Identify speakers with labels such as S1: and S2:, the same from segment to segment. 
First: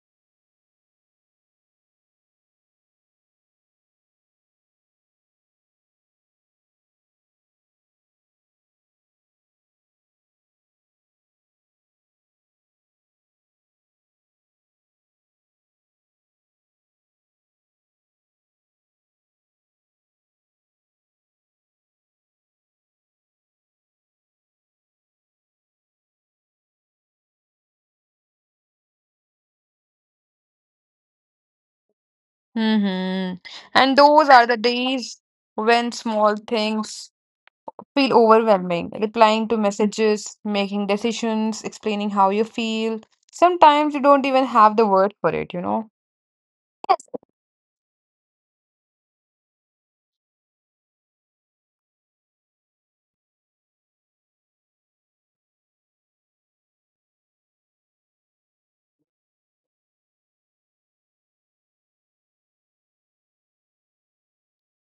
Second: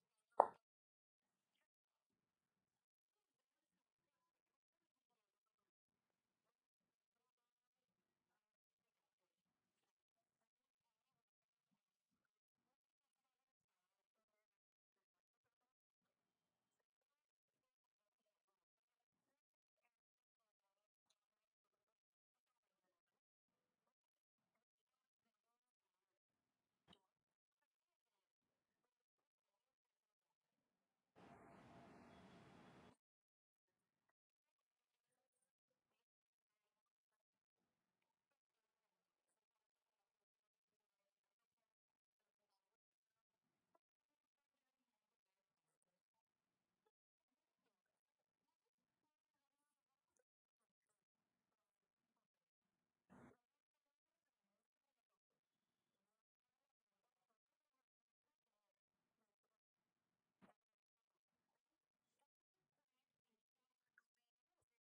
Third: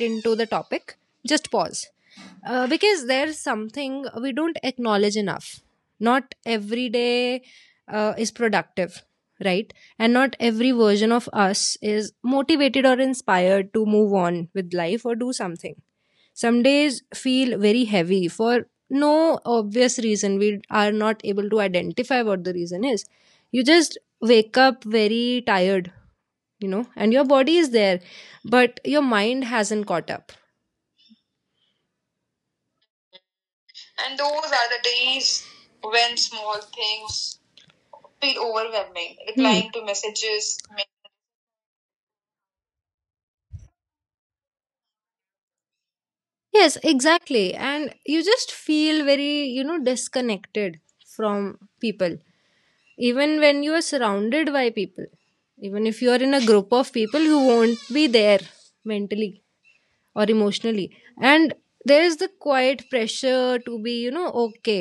S1: into the topic, just pause. Because there's something we don't acknowledge enough. Not every day is productive, right? And not every version of us is motivated or inspired to move on with life or do something. Some days feel very heavy for no obvious reason. We are not able to identify what the reason is. You just wake up very tired, you know, and your body is there, but your mind hasn't caught up.
S2: Mm-hmm. And
S1: And
S2: those
S1: those
S2: are the
S1: are the
S2: days
S1: days
S2: when
S1: when
S2: small
S1: small
S2: things
S1: things
S2: feel
S1: feel
S2: overwhelming.
S1: overwhelming. Hmm.
S2: Replying to
S1: Replying to
S2: messages,
S1: messages.
S2: making
S1: ma-
S2: decisions, explaining how you feel. Sometimes you don't even have the word for it, you know?
S1: Yes, exactly. And you just feel very, you know, disconnected from people, even when you are surrounded by people, even if you are in a group of people. You won't be there mentally or emotionally, and there is the quiet pressure to be, you know, okay,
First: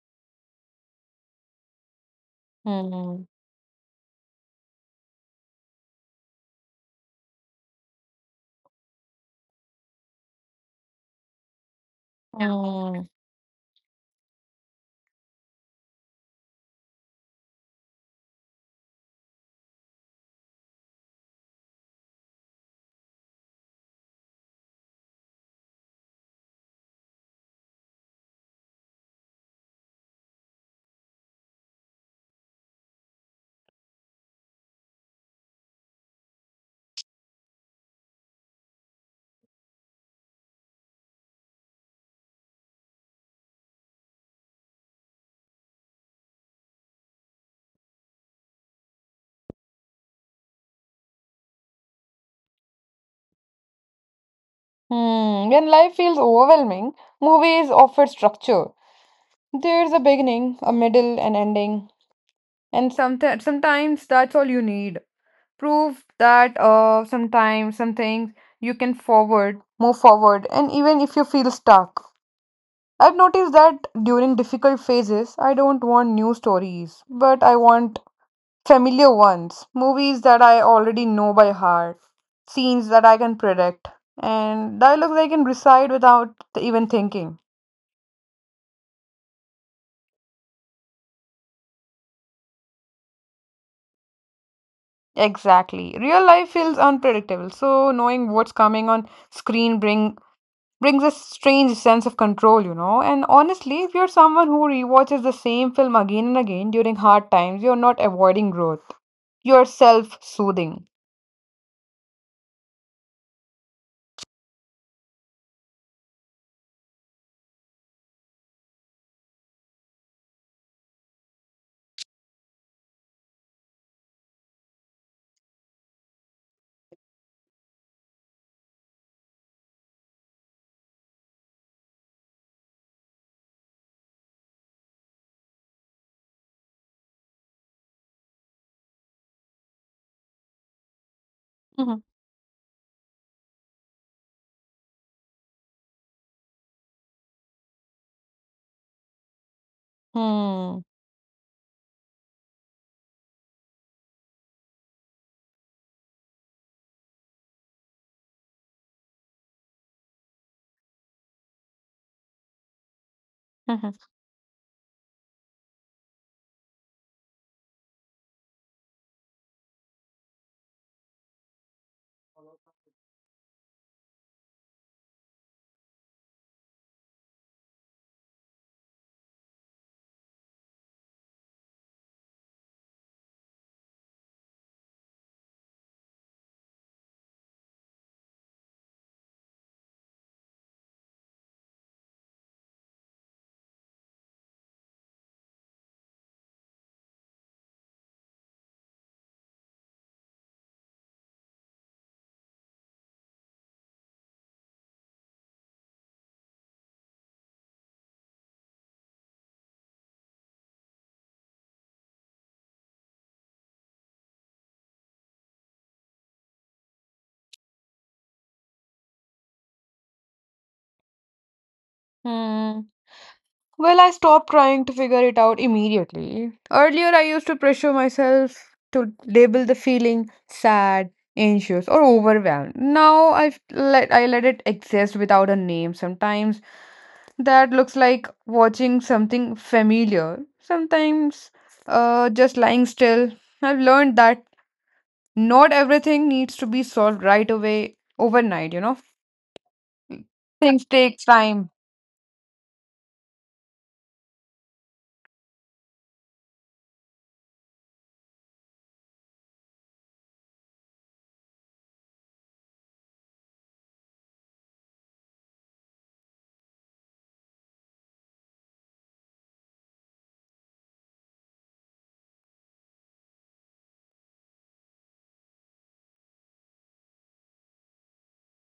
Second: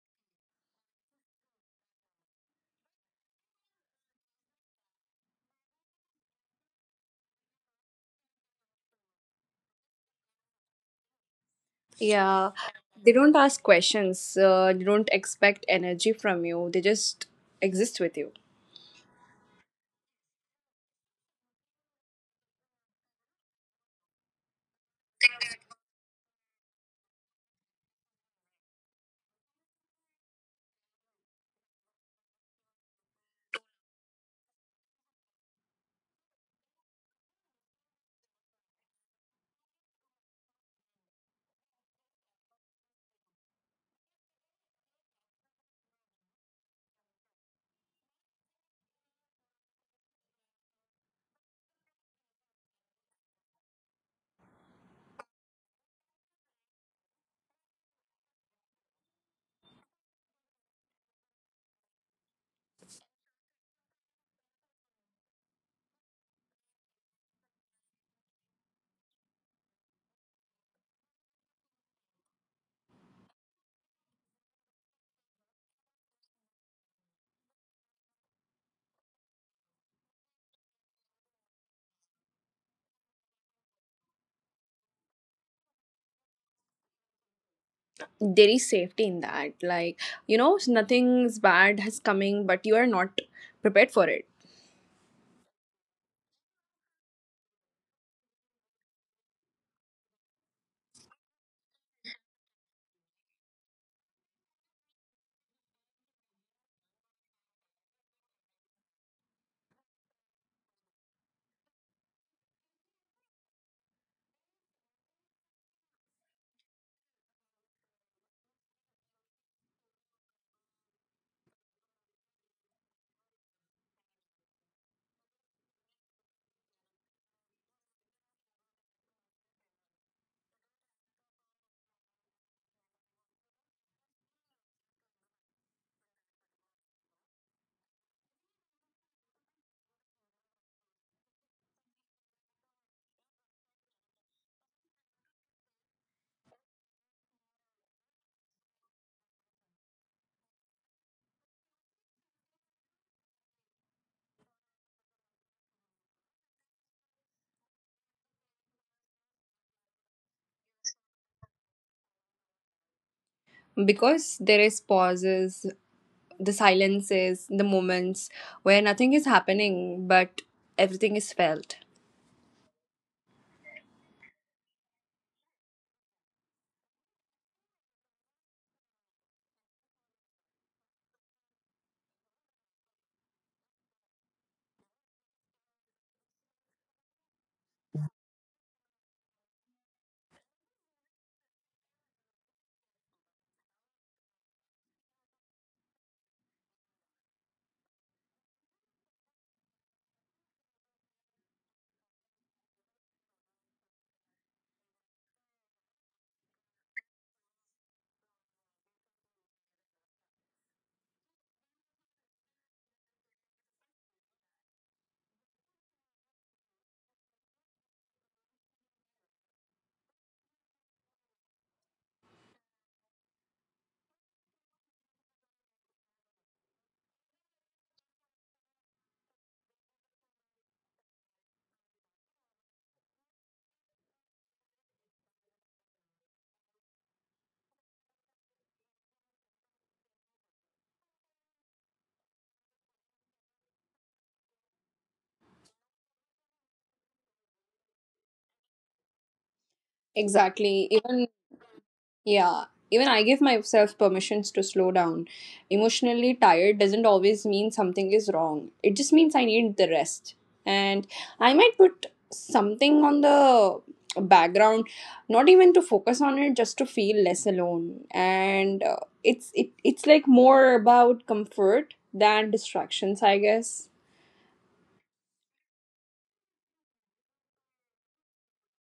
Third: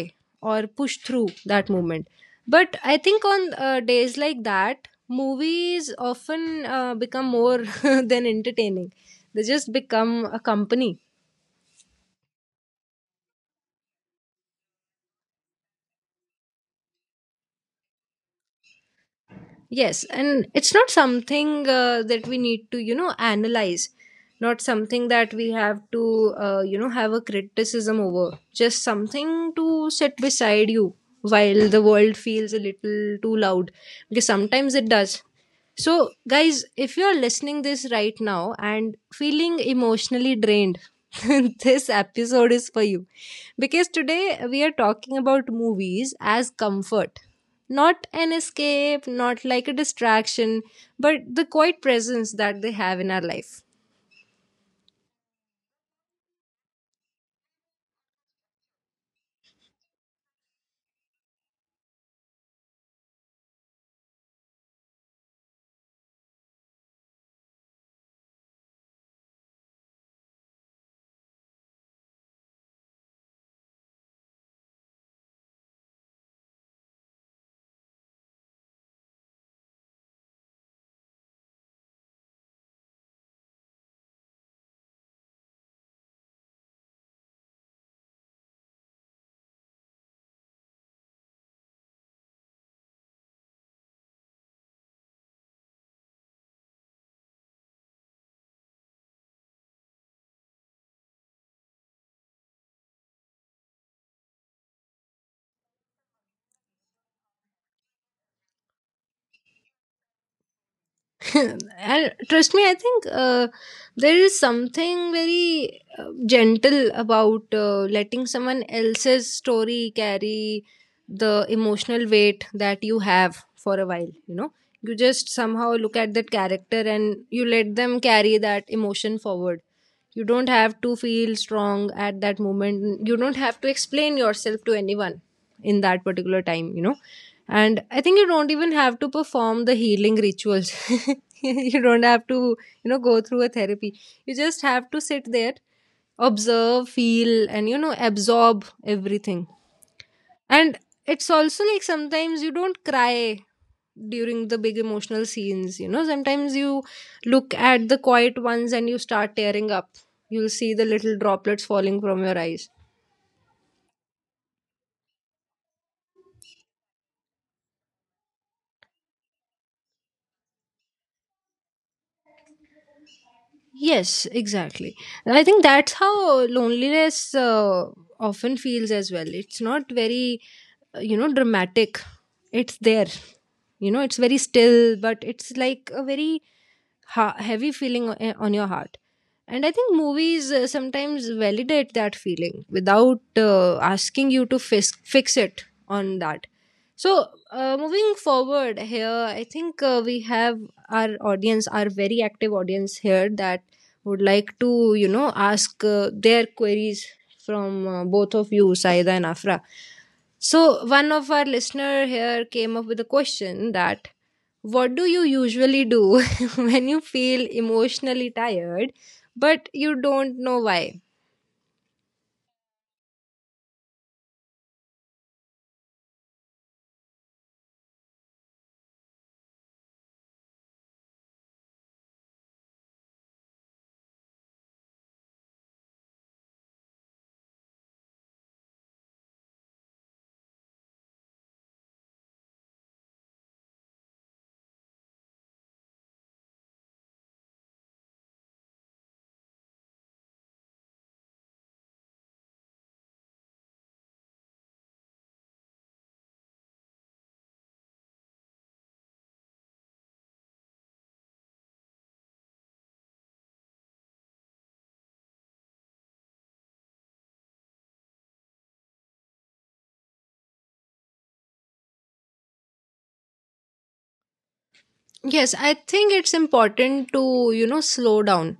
S1: or push through that moment. But I
S2: Mm.
S1: think on days like that, movies often become more than entertaining. They just become a company.
S3: Yeah,
S2: Mm.
S3: they don't ask questions. They don't expect energy from you. They just exist with you.
S1: Yes, and it's not something that we need to, you know, analyze, not something that we have to, you know, have a criticism over. Just something to sit beside you while the world feels a little too loud. Because sometimes it does. So, guys, if you're listening this right now and feeling emotionally drained, this episode is for you. Because today we are talking about movies as comfort. Not an escape, not like a distraction, but the quiet presence that they have in our life.
S2: Mm. When life feels overwhelming, movies offer structure. There's a beginning, a middle, an ending, and sometimes that's all you need. Prove that sometimes some things you can forward move forward, and even if you feel stuck, I've noticed that during difficult phases I don't want new stories, but I want familiar ones. Movies that I already know by heart, scenes that I can predict, and dialogues I can recite without even thinking.
S3: There is safety in that. Like, you know, nothing's bad has coming, but you are not prepared for it
S2: Exactly. Real life feels unpredictable, so knowing what's coming on screen brings a strange sense of control, you know. And honestly, if you're someone who rewatches the same film again and again during hard times, you're not avoiding growth. You're self soothing.
S1: And trust me, I think there is something very gentle about letting someone else's story carry the emotional weight that you have for a while, you know. You just somehow look at that character and you let them carry that emotion forward. You don't have to feel strong at that moment. You don't have to explain yourself to anyone in that particular time, you know. And I think you don't even have to perform the healing rituals. You
S2: Hmm.
S1: don't have to, you know, go through a therapy. You just have to sit there, observe, feel, and, you know, absorb everything. And
S2: Hmm.
S1: it's also like sometimes you don't cry during the big emotional scenes, you know. Sometimes you look at the quiet ones and you start tearing up. You'll see the little droplets falling from your eyes.
S3: because there is pauses, the silences, the moments where nothing is happening, but everything is felt.
S1: Yes, exactly. And I think that's how loneliness often feels as well. It's not very, you know, dramatic. It's there. You know, it's very still, but it's like a very heavy feeling on your heart. And I think movies sometimes validate that feeling without asking you to fix it on that. So, moving forward here, I think we have our audience, our very active audience here, that would like to, you know, ask their queries from both of you, Saida and Afra. So, one of our listener here came up with a question that what do you usually do when you feel emotionally tired but you don't know why?
S2: Hmm. Well, I stopped trying to figure it out immediately. Earlier, I used to pressure myself to label the feeling sad, anxious, or overwhelmed. Now I let it exist without a name. Sometimes that looks like watching something familiar. Sometimes, just lying still. I've learned that not everything needs to be solved right away, overnight. You know, things
S3: Exactly.
S2: take
S3: Even
S2: time.
S3: yeah, even I give myself permissions to slow down. Emotionally tired doesn't always mean something is wrong, it just means I need the rest. And I might put something on the background, not even to focus on it, just to feel less alone and it's like more about comfort than distractions, I guess.
S1: Yes, I think it's important to, you know, slow down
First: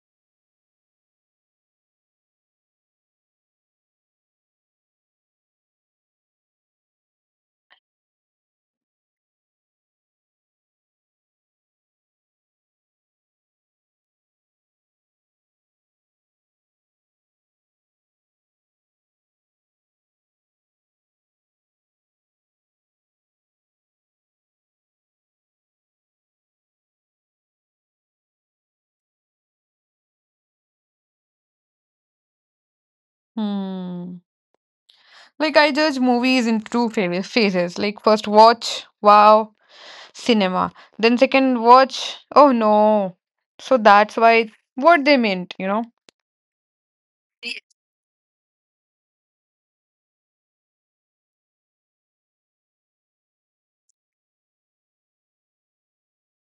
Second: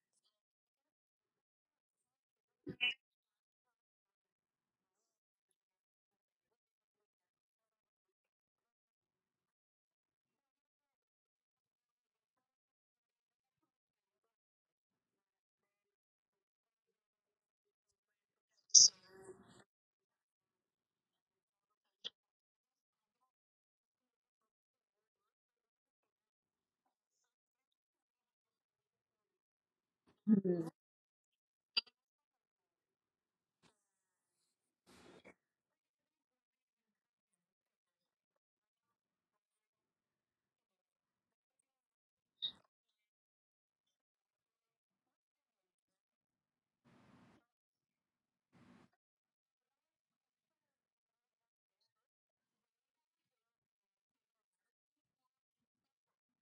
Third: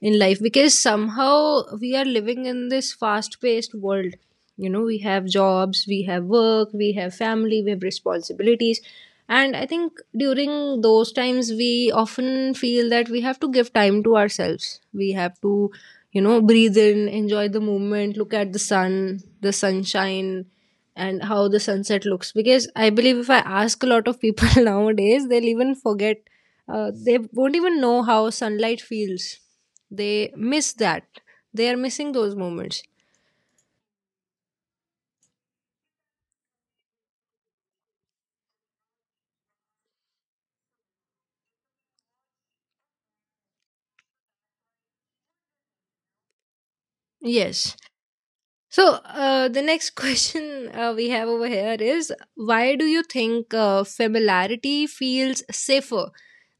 S1: in life because somehow we are living in this fast paced world. You know, we have jobs, we have work, we have family, we have responsibilities. And I think during those times, we often feel that we have to give time to ourselves. We have to, you know, breathe in, enjoy the moment, look at the sun, the sunshine, and how the sunset looks. Because I believe if I ask a lot of people nowadays, they'll even forget, they won't even know how sunlight feels. They miss that. They are missing those moments.
S2: Hmm. Like I judge movies in two phases. Like first watch, wow, cinema. Then second watch, oh no. So that's why, what they meant, you know.
S1: Yes, so the next question we have over here is why do you think familiarity feels safer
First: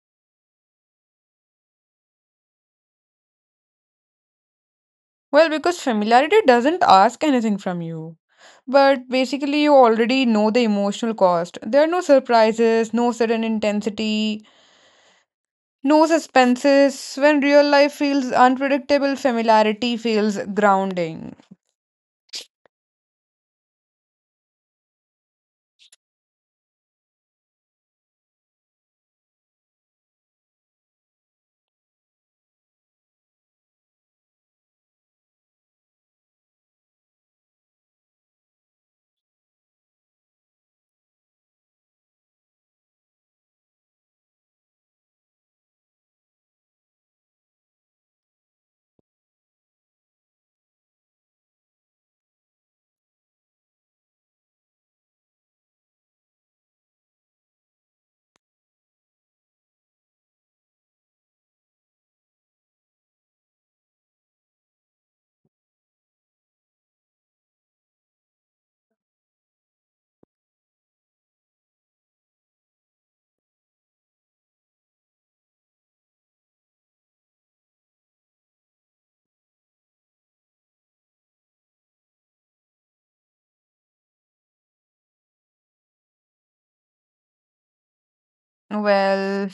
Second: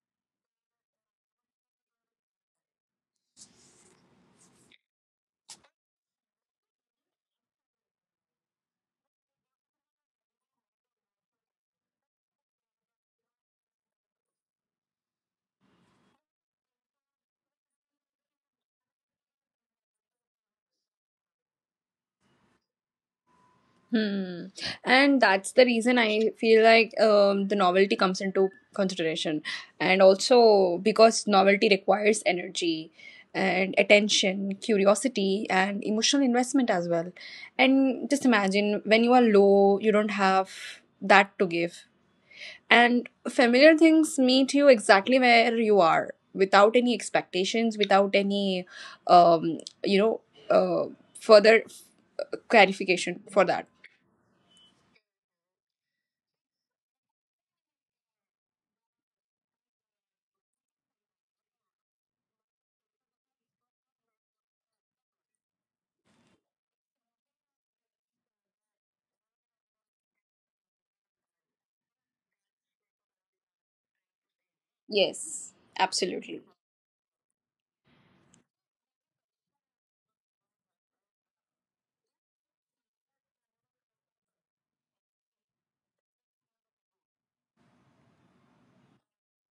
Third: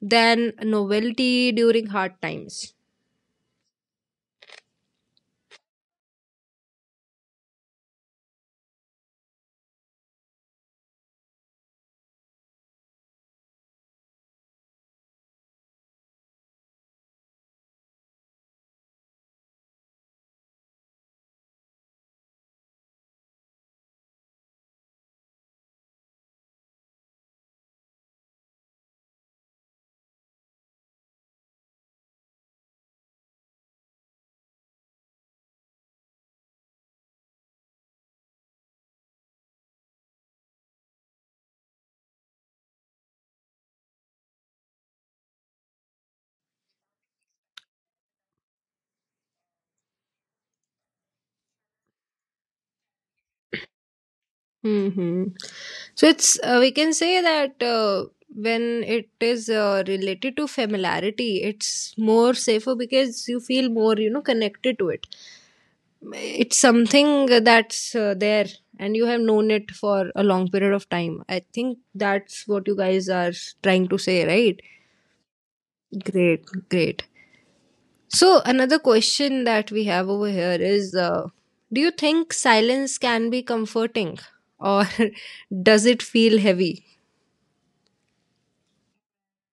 S1: than novelty during hard times.
S2: Well, because familiarity doesn't ask anything from you. But basically, you already know the emotional cost. There are no surprises, no sudden intensity, no suspenses. When real life feels unpredictable, familiarity feels grounding.
S3: Hmm. And that's the reason I feel like the novelty comes into consideration. And also because novelty requires energy and attention, curiosity, and emotional investment as well. And just imagine when you are low, you don't have that to give. And familiar things meet you exactly where you are without any expectations, without any, um, you know, uh, further clarification for that.
S1: Hmm. So it's, we can say that when it is related to familiarity, it's more safer because you feel more, you know, connected to it. It's something that's there, and you have known it for a long period of time. I think that's what you guys are trying to say, right?
S3: Yes, absolutely.
S1: Great, great. So another question that we have over here is: do you think silence can be comforting, or does it feel heavy?
S2: Well,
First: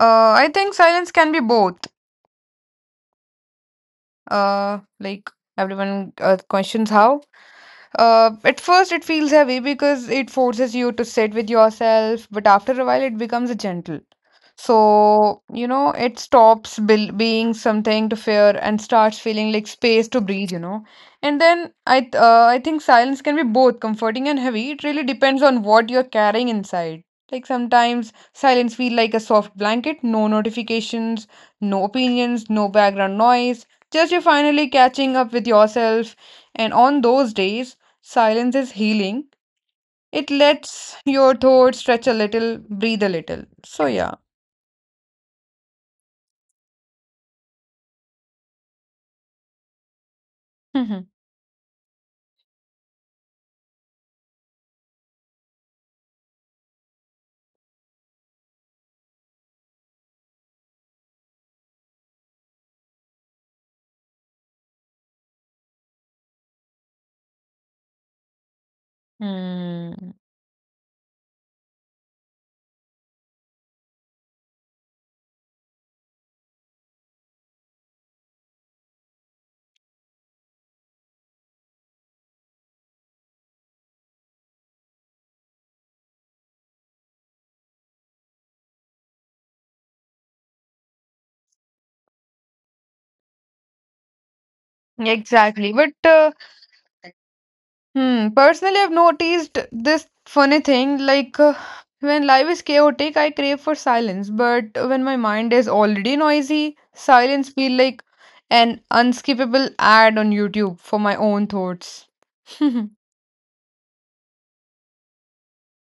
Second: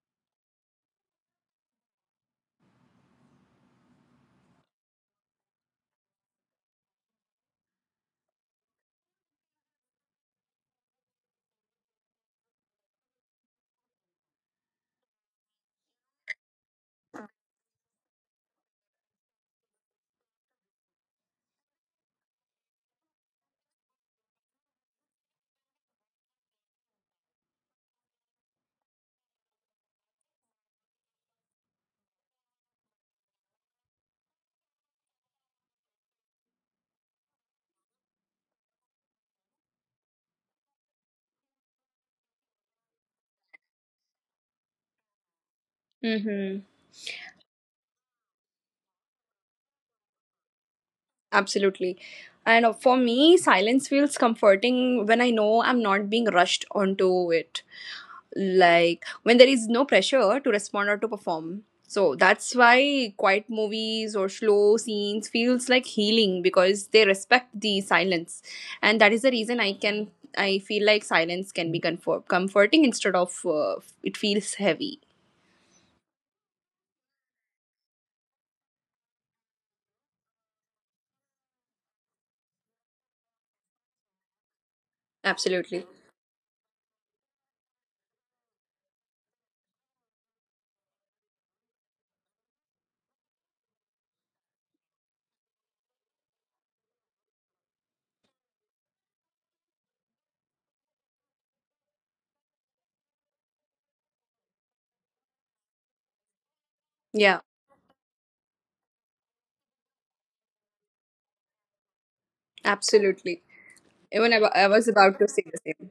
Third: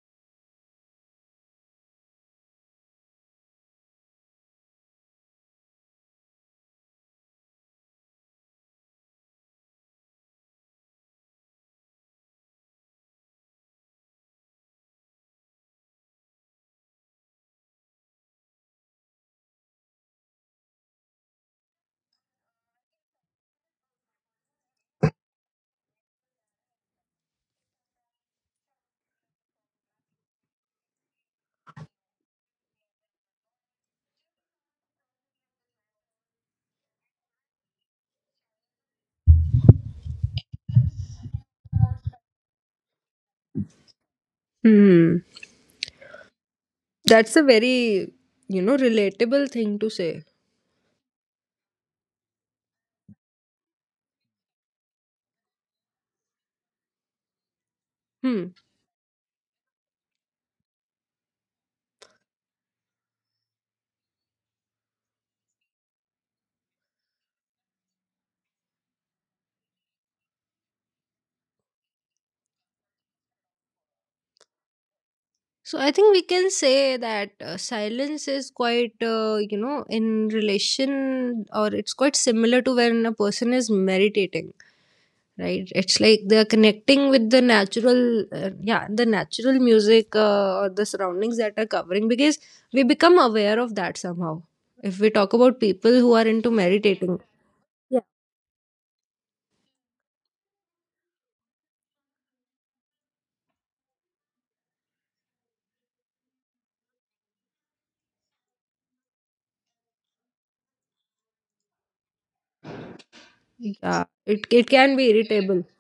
S2: uh, I think silence can be both. Like everyone questions how, at first, it feels heavy because it forces you to sit with yourself, but after a while, it becomes a gentle. So, you know, it stops being something to fear and starts feeling like space to breathe, you know. And then I think silence can be both comforting and heavy. It really depends on what you're carrying inside. Like sometimes silence feel like a soft blanket, no notifications, no opinions, no background noise. Just you finally catching up with yourself. And on those days, silence is healing. It lets your thoughts stretch a little, breathe a little. So yeah.
S1: Hmm.
S3: Mm-hmm.
S1: That's a very, you know, relatable thing to say.
S2: Mhm.
S3: Absolutely. And For me, silence feels comforting when I know I'm not being rushed onto it.
S1: Hmm.
S3: Like when there is no pressure to respond or to perform. So that's why quiet movies or slow scenes feels like healing because they respect the silence. And that is the reason I
S2: Hmm.
S3: can, I feel like silence can be comfort, comforting instead of it feels heavy.
S1: So I think we can say that silence is quite, you know, in relation or it's quite similar to when a person is meditating, right?
S3: Absolutely.
S1: It's like they're connecting with the natural, yeah, the natural music or the surroundings that are covering, because we become aware of that somehow. If we talk about
S2: Exactly. But
S1: people who are into meditating,
S2: hmm, personally, I've noticed this funny thing. Like, when life is chaotic, I crave for silence. But when my mind is already noisy,
S3: Yeah,
S2: silence feel like an unskippable ad on YouTube for my own thoughts.
S3: absolutely.
S1: yeah,
S3: Even
S1: it,
S3: I
S1: it
S3: was
S1: can
S3: about
S1: be
S3: to say the
S1: irritable.
S3: same.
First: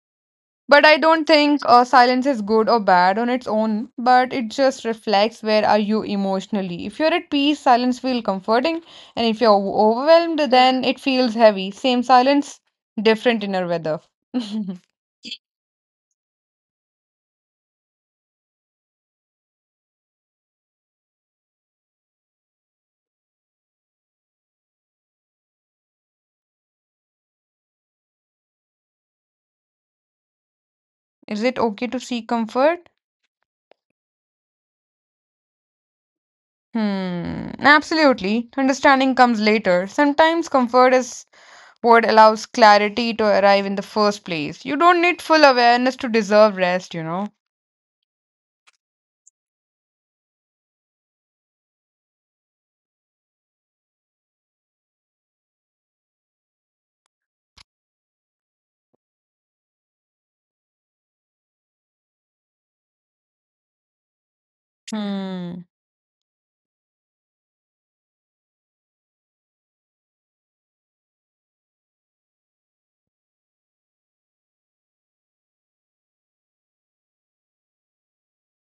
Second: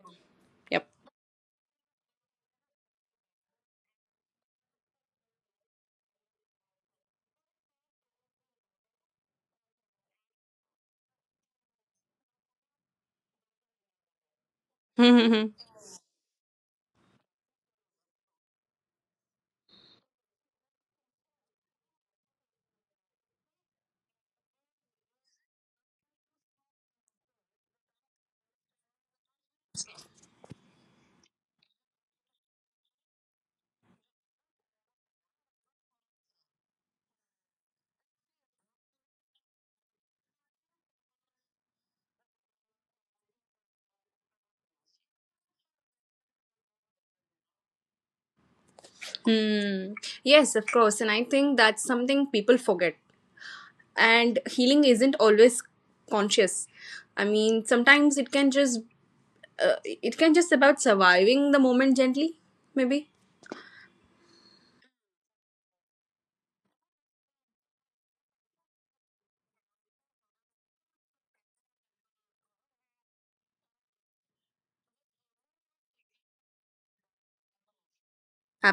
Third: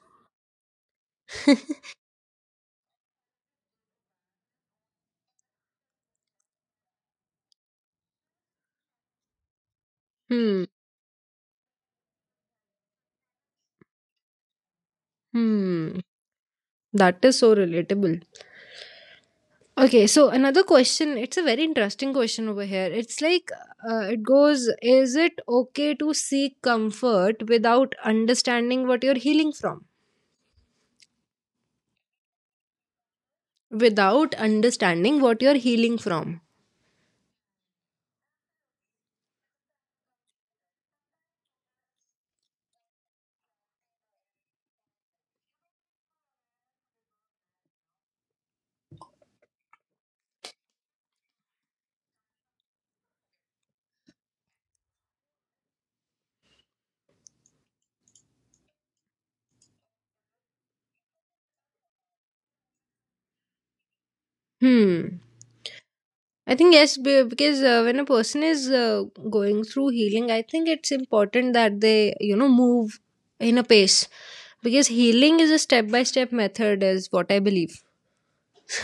S2: But
S3: Yep.
S2: I don't think silence is good or bad on its own, but it just reflects where are you emotionally. If you're at peace, silence feels comforting, and if you're overwhelmed,
S1: Hmm.
S2: then it feels heavy. Same silence, different inner weather.
S1: Hmm. That is so relatable. Okay, so another question. It's a very interesting question over here. It's like, it goes, is it okay to seek comfort without understanding what you're healing from?
S2: Is it okay to seek comfort?
S1: Without understanding what you're healing from.
S2: Hmm, absolutely. Understanding comes later. Sometimes comfort is what allows clarity to arrive in the first place. You don't need full awareness to deserve rest, you know.
S3: Hmm. Yes, of course. And I think that's something people forget. And healing isn't always conscious. I mean, sometimes it can just about surviving the moment gently, maybe.
S1: Hmm.
S2: Hmm.
S1: I think yes, because when a person is going through healing, I think it's important that they, you know, move in a pace, because healing is a step by step method, is what I believe.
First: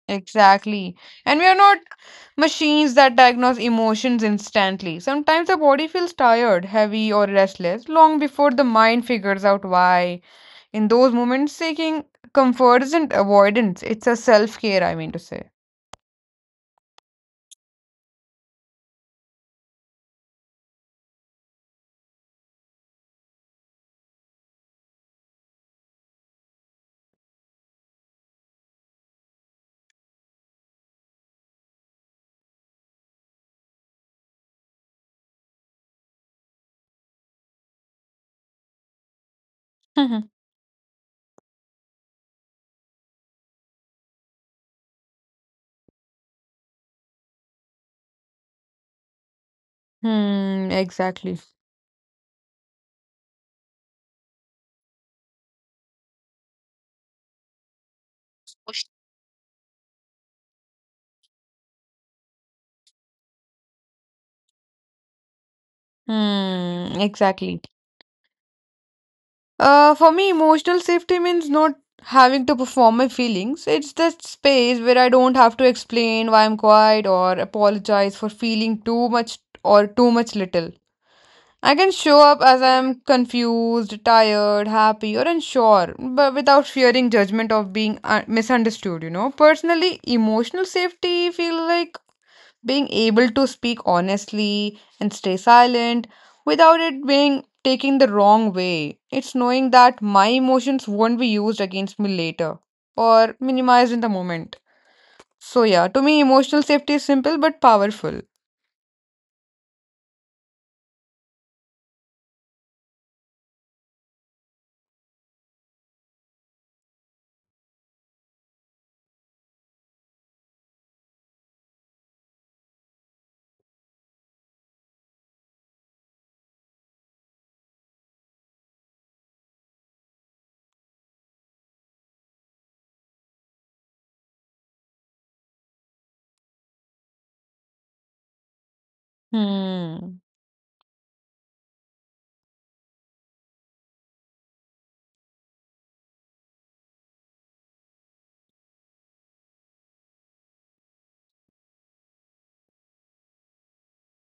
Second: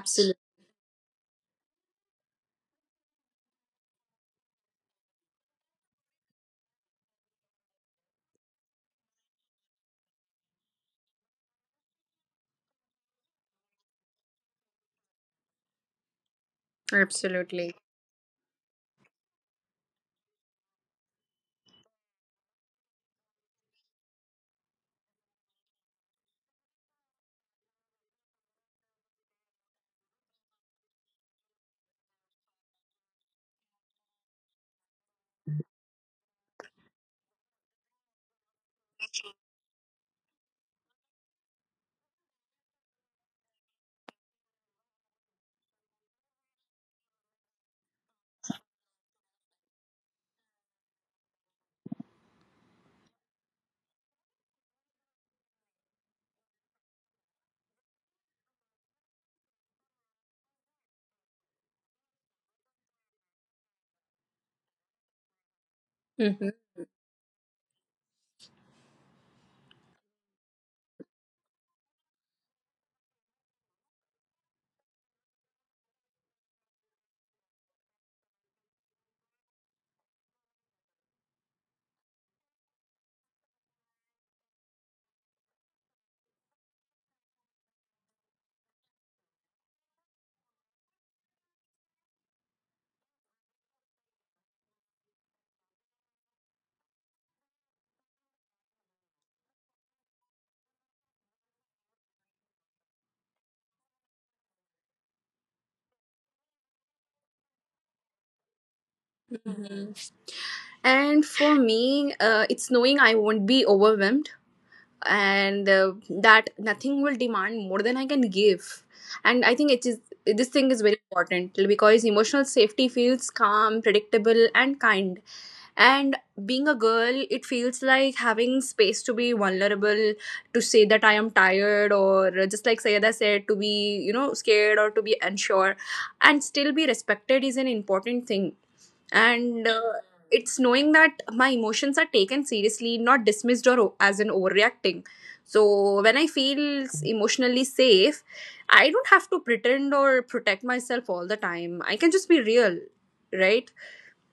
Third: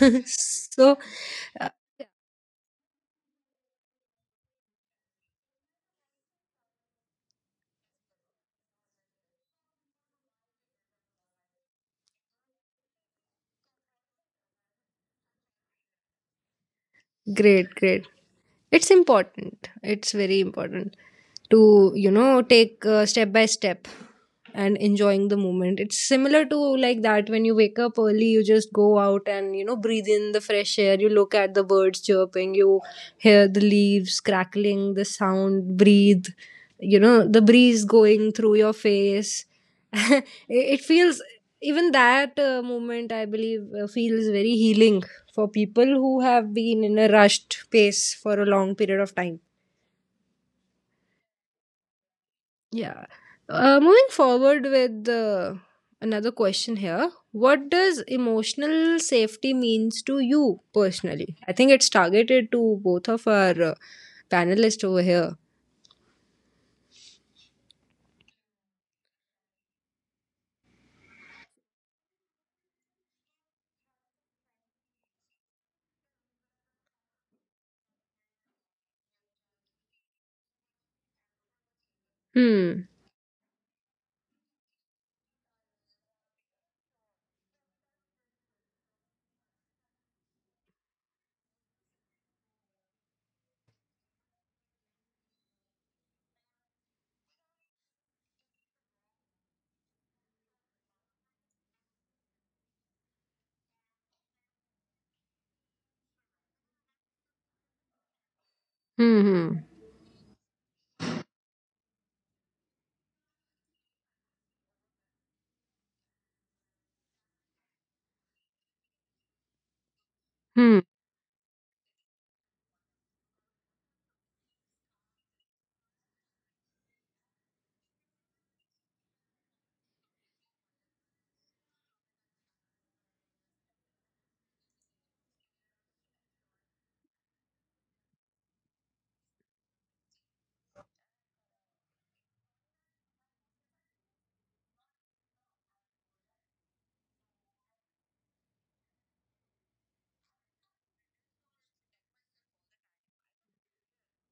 S2: Exactly.
S1: So,
S2: And we are
S1: uh,
S2: not machines that diagnose emotions instantly. Sometimes the body feels tired, heavy, or restless long before the mind figures out why. In those moments, seeking comfort isn't avoidance, it's a self care, I mean to say.
S1: great,
S3: Absolutely.
S1: great. It's important, it's very important to, you know, take step by step and enjoying the moment. It's similar to like that when you wake up early, you just go out and, you know, breathe in the fresh air, you look at the birds chirping, you hear the leaves crackling, the sound breathe, you know, the breeze going through your face. it it feels, even that moment, I believe, feels very healing for people who have been in a rushed pace for a long period of time.
S2: Hmm, exactly.
S1: Yeah. Moving forward with another question here. What does emotional safety means to you personally? I think it's targeted to both of our panelists over here.
S2: Hmm, exactly. For me, emotional safety means not having to perform my feelings. It's that space where I don't have to explain why I'm quiet or apologize for feeling too much or too much little. I can show up as
S1: Hmm.
S2: I'm confused, tired, happy, or unsure, but without fearing judgment of being misunderstood, you know. Personally, emotional safety feels like being able to speak honestly and stay silent without it being taking the wrong way. It's knowing that my emotions won't be used against me later or minimized in the moment. So, yeah, to me, emotional safety is simple but powerful.
S1: Hmm. Hmm.
S3: And for me, it's knowing I won't be overwhelmed and that nothing will demand more than I can give. And I think it is, this thing
S1: Hmm.
S3: is very important because emotional safety feels calm, predictable, and kind. And being a girl, it feels like having space to be vulnerable, to say that I am tired, or just like Sayada said, to be, you know, scared or to be unsure, and still be respected is an important thing and
S2: Hmm.
S3: it's knowing that my emotions are taken seriously, not dismissed or as an overreacting. So when I feel emotionally safe, I don't have to pretend or protect myself all the time. I can just be real, right?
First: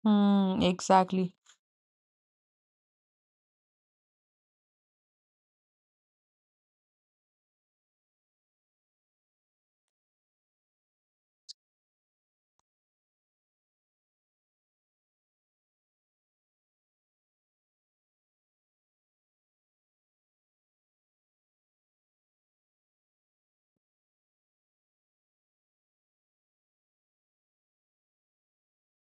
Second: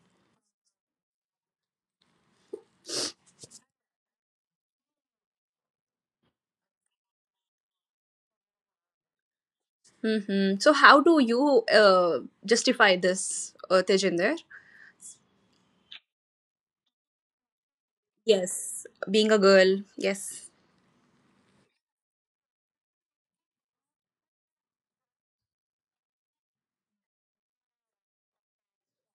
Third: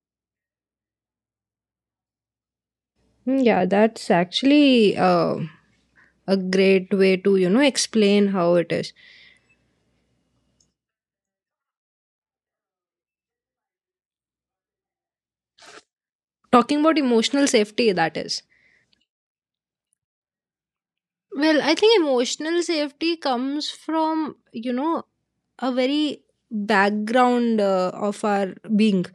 S2: Hmm. Exactly.
S1: Hmm, yeah, that's actually a great way to, you know, explain how it is.
S3: Mm-hmm. So how do you justify this, Tejinder?
S1: Talking about emotional safety, that is.
S3: Yes, being a girl, yes.
S1: Well, I think emotional safety comes from, you know, a very background of our being.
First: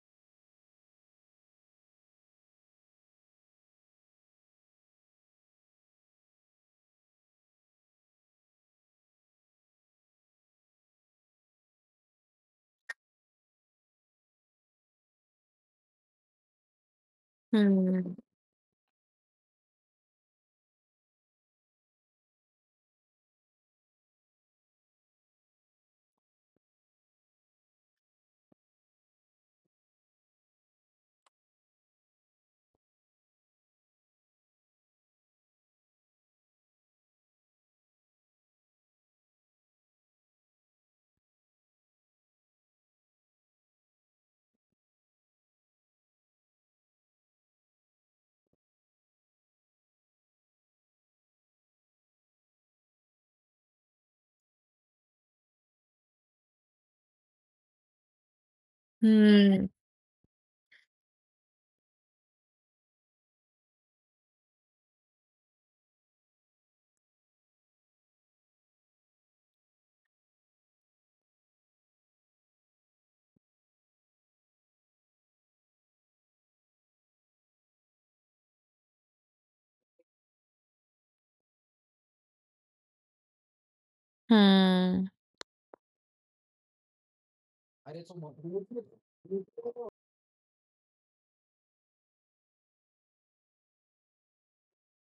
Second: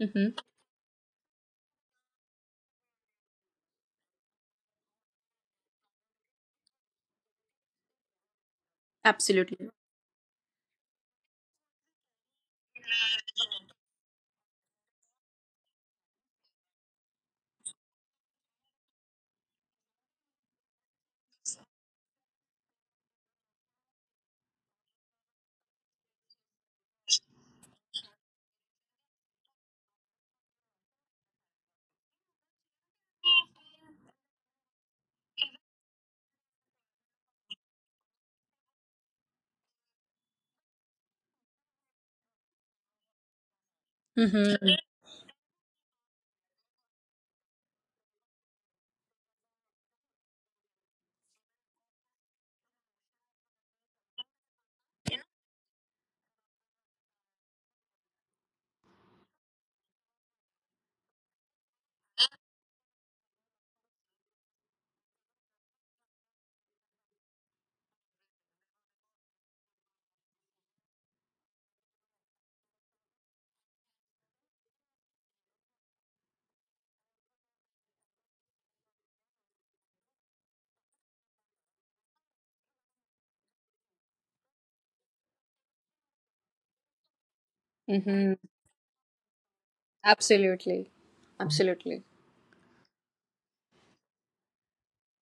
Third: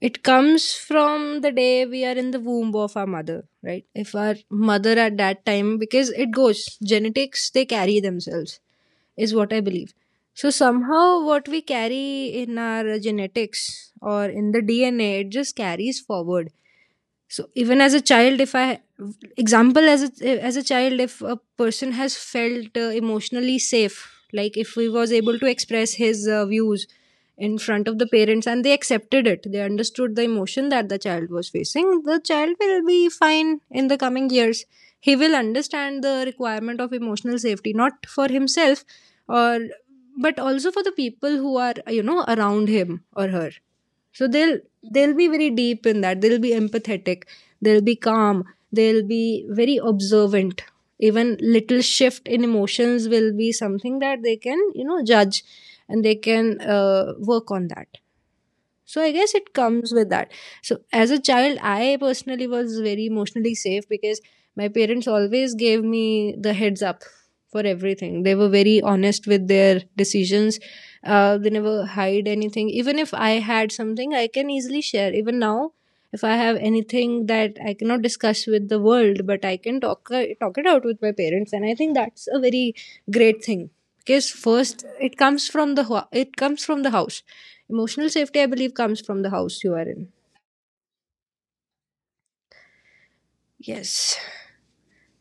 S1: It
S3: Mm-hmm.
S1: comes from the day we are in the womb of our mother, right? If our mother at that time, because it goes, genetics, they carry themselves, is what I
S3: Absolutely.
S1: believe. So somehow what we carry in our genetics or in the DNA, it just carries forward. So even as a
S2: Hmm.
S1: child, if I, example, as a child, if a person has felt emotionally safe, like if he was able to express his views in front of the parents and they accepted it, they understood the emotion that the child was facing, the child will be fine in the coming years. He will understand the requirement of emotional safety, not for himself or, but also for the people who are, you know, around him or her. So they'll
S3: Mm-hmm.
S1: they'll be very deep in that, they'll be empathetic, they'll be calm, they'll be very observant. Even little shift in emotions will be something that they can, you know, judge, and they can work on that. So I guess it
S2: Hmm.
S1: comes with that. So as a child I personally was very emotionally safe, because my parents always gave me the heads up for everything. They were very honest with their decisions, they never hide anything. Even if I had something I can easily share, even now if I have anything that I cannot discuss with the world, but I can talk, talk it out with my parents, and I think that's a very great thing. Because first
S2: Hmm.
S1: it comes from the it comes from the house. Emotional
S3: Mm-hmm.
S1: safety, I believe, comes from the house you are in.
S3: Absolutely. Absolutely.
S1: Yes.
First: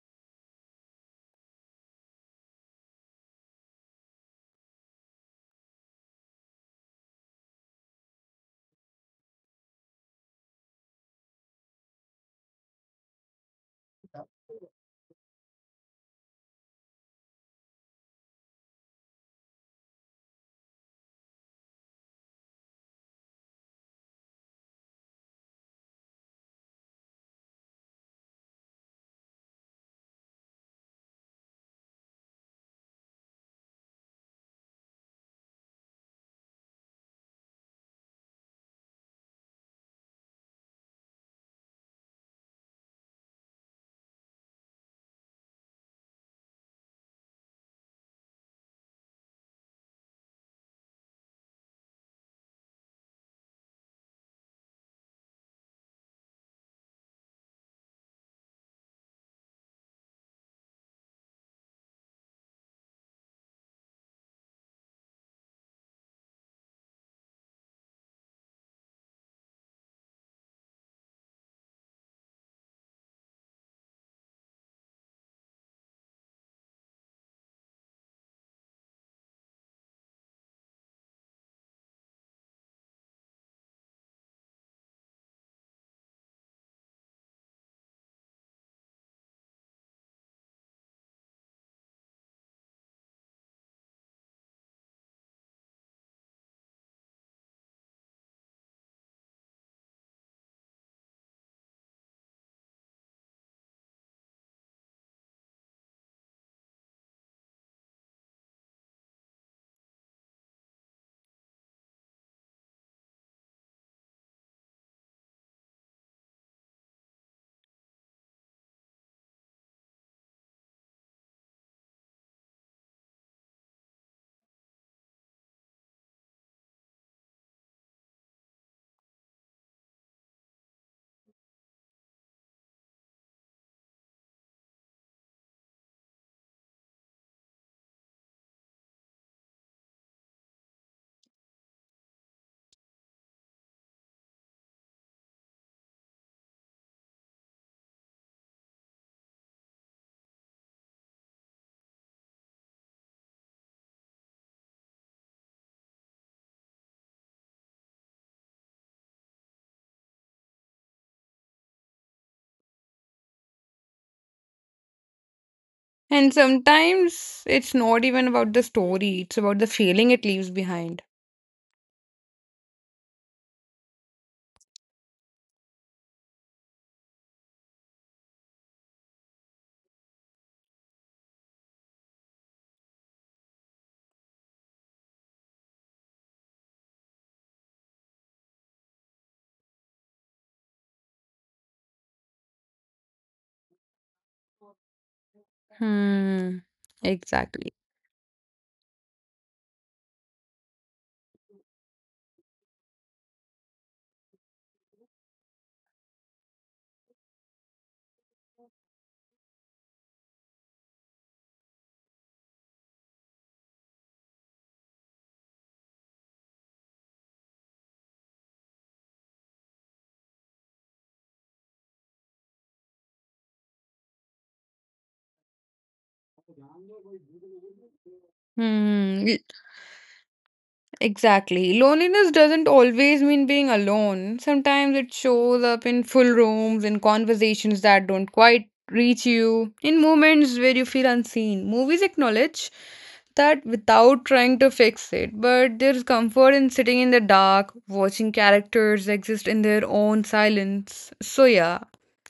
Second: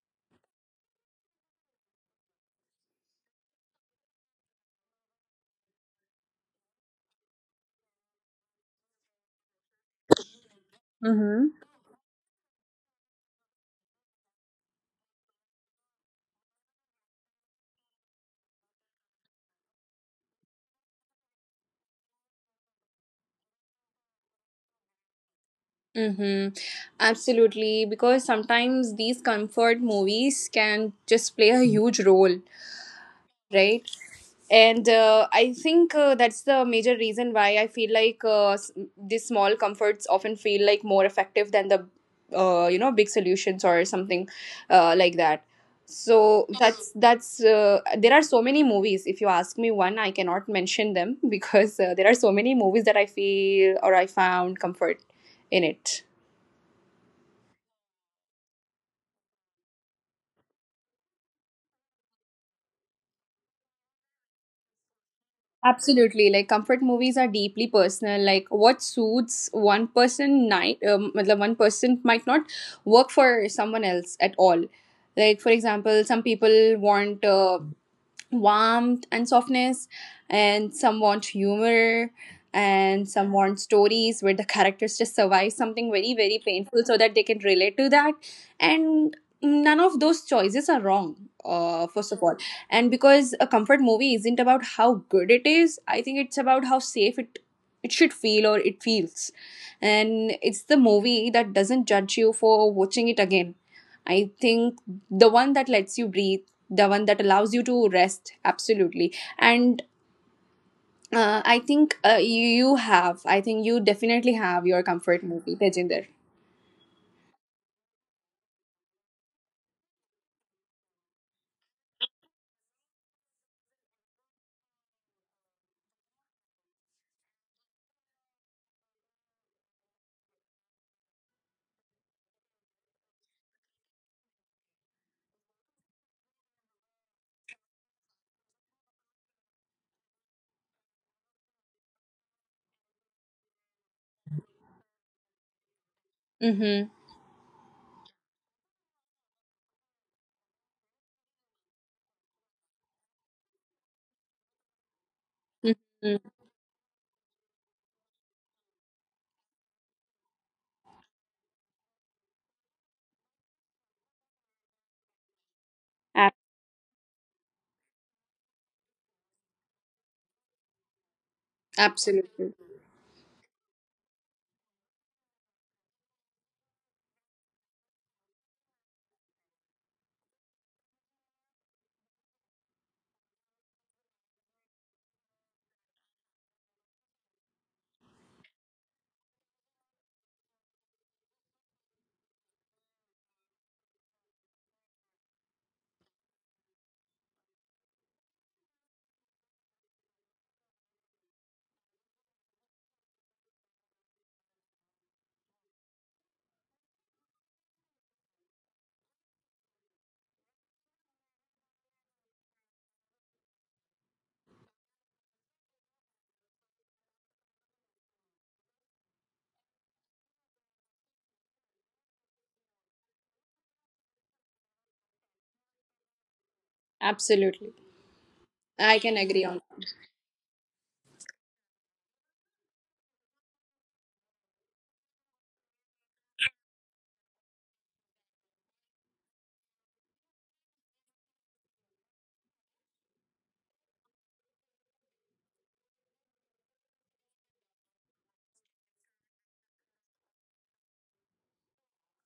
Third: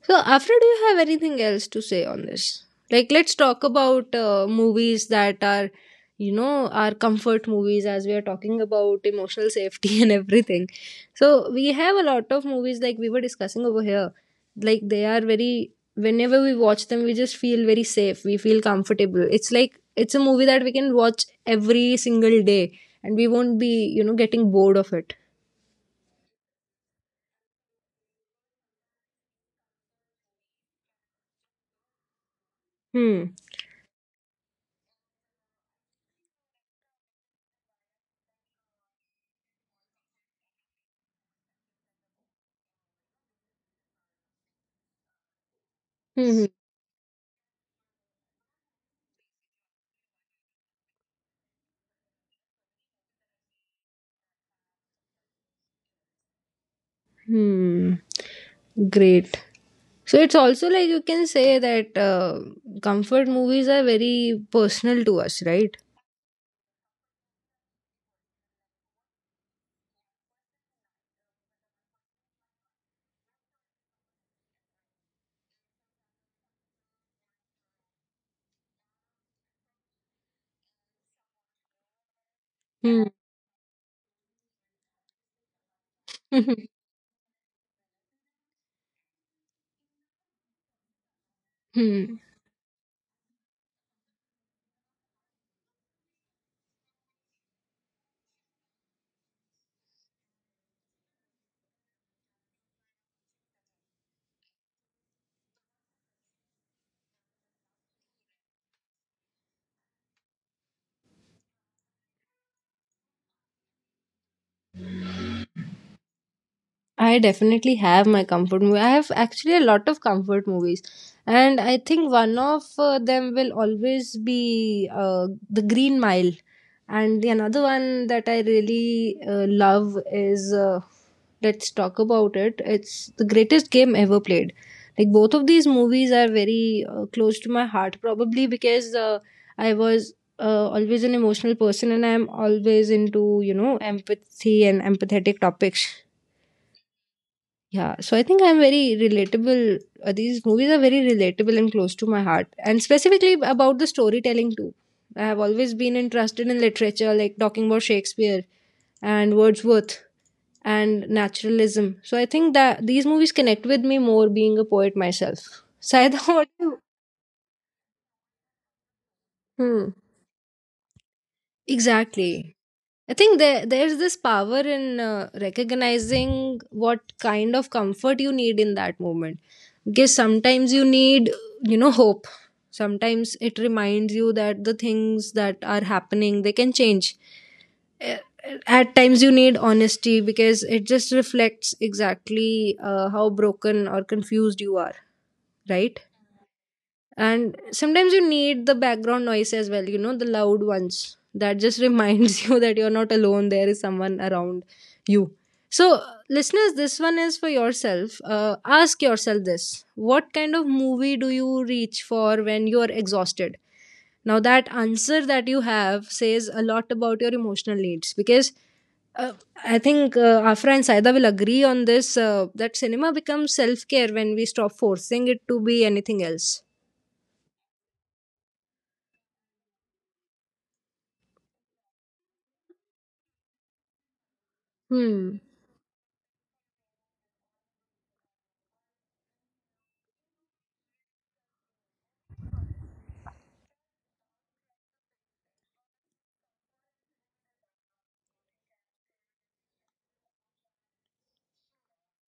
S1: So, Afra, do you have anything else to say on this? Like, let's talk about movies that are, you know, our comfort movies, as we are talking about emotional safety and everything. So,
S3: Mm-hmm.
S1: we have a lot of movies like we were discussing over here. Like, they are very, whenever we watch them, we just feel very safe. We feel comfortable. It's like, it's a movie that we can watch every single day and we won't be, you know, getting bored of it.
S3: Mm-hmm. Absolutely, because sometimes these comfort movies can just play a huge role,
S1: Hmm.
S3: right? And I think that's the major reason why I feel like these small comforts often feel like more effective than the, you know, big solutions or something like that.
S1: Hmm. Hmm.
S3: So that's there are so many movies. If you ask me one, I cannot mention them because there are so many movies that I feel or I found comfort in it.
S1: Hmm. Great. So it's also like you can say that comfort movies are very personal to us, right?
S3: Absolutely, like comfort movies are deeply personal. Like what suits one person, night, मतलब one person might not work for someone else at all. Like for example, some people want warmth and softness, and some want humor,
S1: Hmm.
S3: and some want stories where the characters just survive something very, very painful so that they can relate to that. And none of those choices are wrong. First
S1: Hmm.
S3: of all, and because a comfort movie isn't about how good it is, I think it's about how safe it should feel or it feels. And it's the movie that doesn't judge you for watching it again, I think, the one that lets you breathe, the one that allows you to rest, absolutely. And I think you definitely have your comfort movie, Tejinder.
S1: I definitely have my comfort movie. I have actually a lot of comfort movies, and I think one of them will always be The Green Mile, and the another one that I really love is Let's Talk About It. It's the greatest game ever played. Like both of these movies are very close to my heart, probably because I was. Always an emotional person, and I'm always into, you know, empathy and empathetic topics.
S3: Mm-hmm.
S1: Yeah, so I think I'm very relatable. These movies are very relatable and close to my heart, and specifically about the storytelling too. I have always been
S3: Mm-hmm.
S1: interested in literature, like talking about Shakespeare and Wordsworth and naturalism. So I think that these movies connect with me more being a poet myself. So I
S2: And
S3: Ab-
S1: thought,
S2: sometimes it's not even about the story, it's about the
S1: hmm,
S2: feeling it leaves behind.
S1: exactly.
S3: Absolutely,
S1: I think there's this power in recognizing what kind of comfort you need in that moment. Because sometimes you need, you know, hope. Sometimes it reminds you that the things that are happening they can change. Eh, At times you need honesty because it just reflects exactly how broken or confused you are, right?
S2: Hmm.
S1: And
S2: Exactly.
S1: sometimes you need the background noise as well, you know, the loud ones that just reminds you that you're not alone, there is someone around you. So, listeners, this one is for yourself. Ask yourself this: what kind of movie do you reach for when you are exhausted? Now, that answer that you have says a lot about your emotional needs, because uh, I think Afra and Saida will agree on this that cinema becomes self care when we stop forcing it to be anything else.
S3: absolutely, I can
S2: Hmm.
S3: agree on
S2: Exactly. Loneliness doesn't always mean being alone. Sometimes it
S1: Hmm.
S2: shows up in full rooms, in conversations that don't quite reach you, in moments where you feel unseen. Movies acknowledge that without trying to fix it, but there's comfort in sitting in the dark, watching characters exist in their own silence. So, yeah,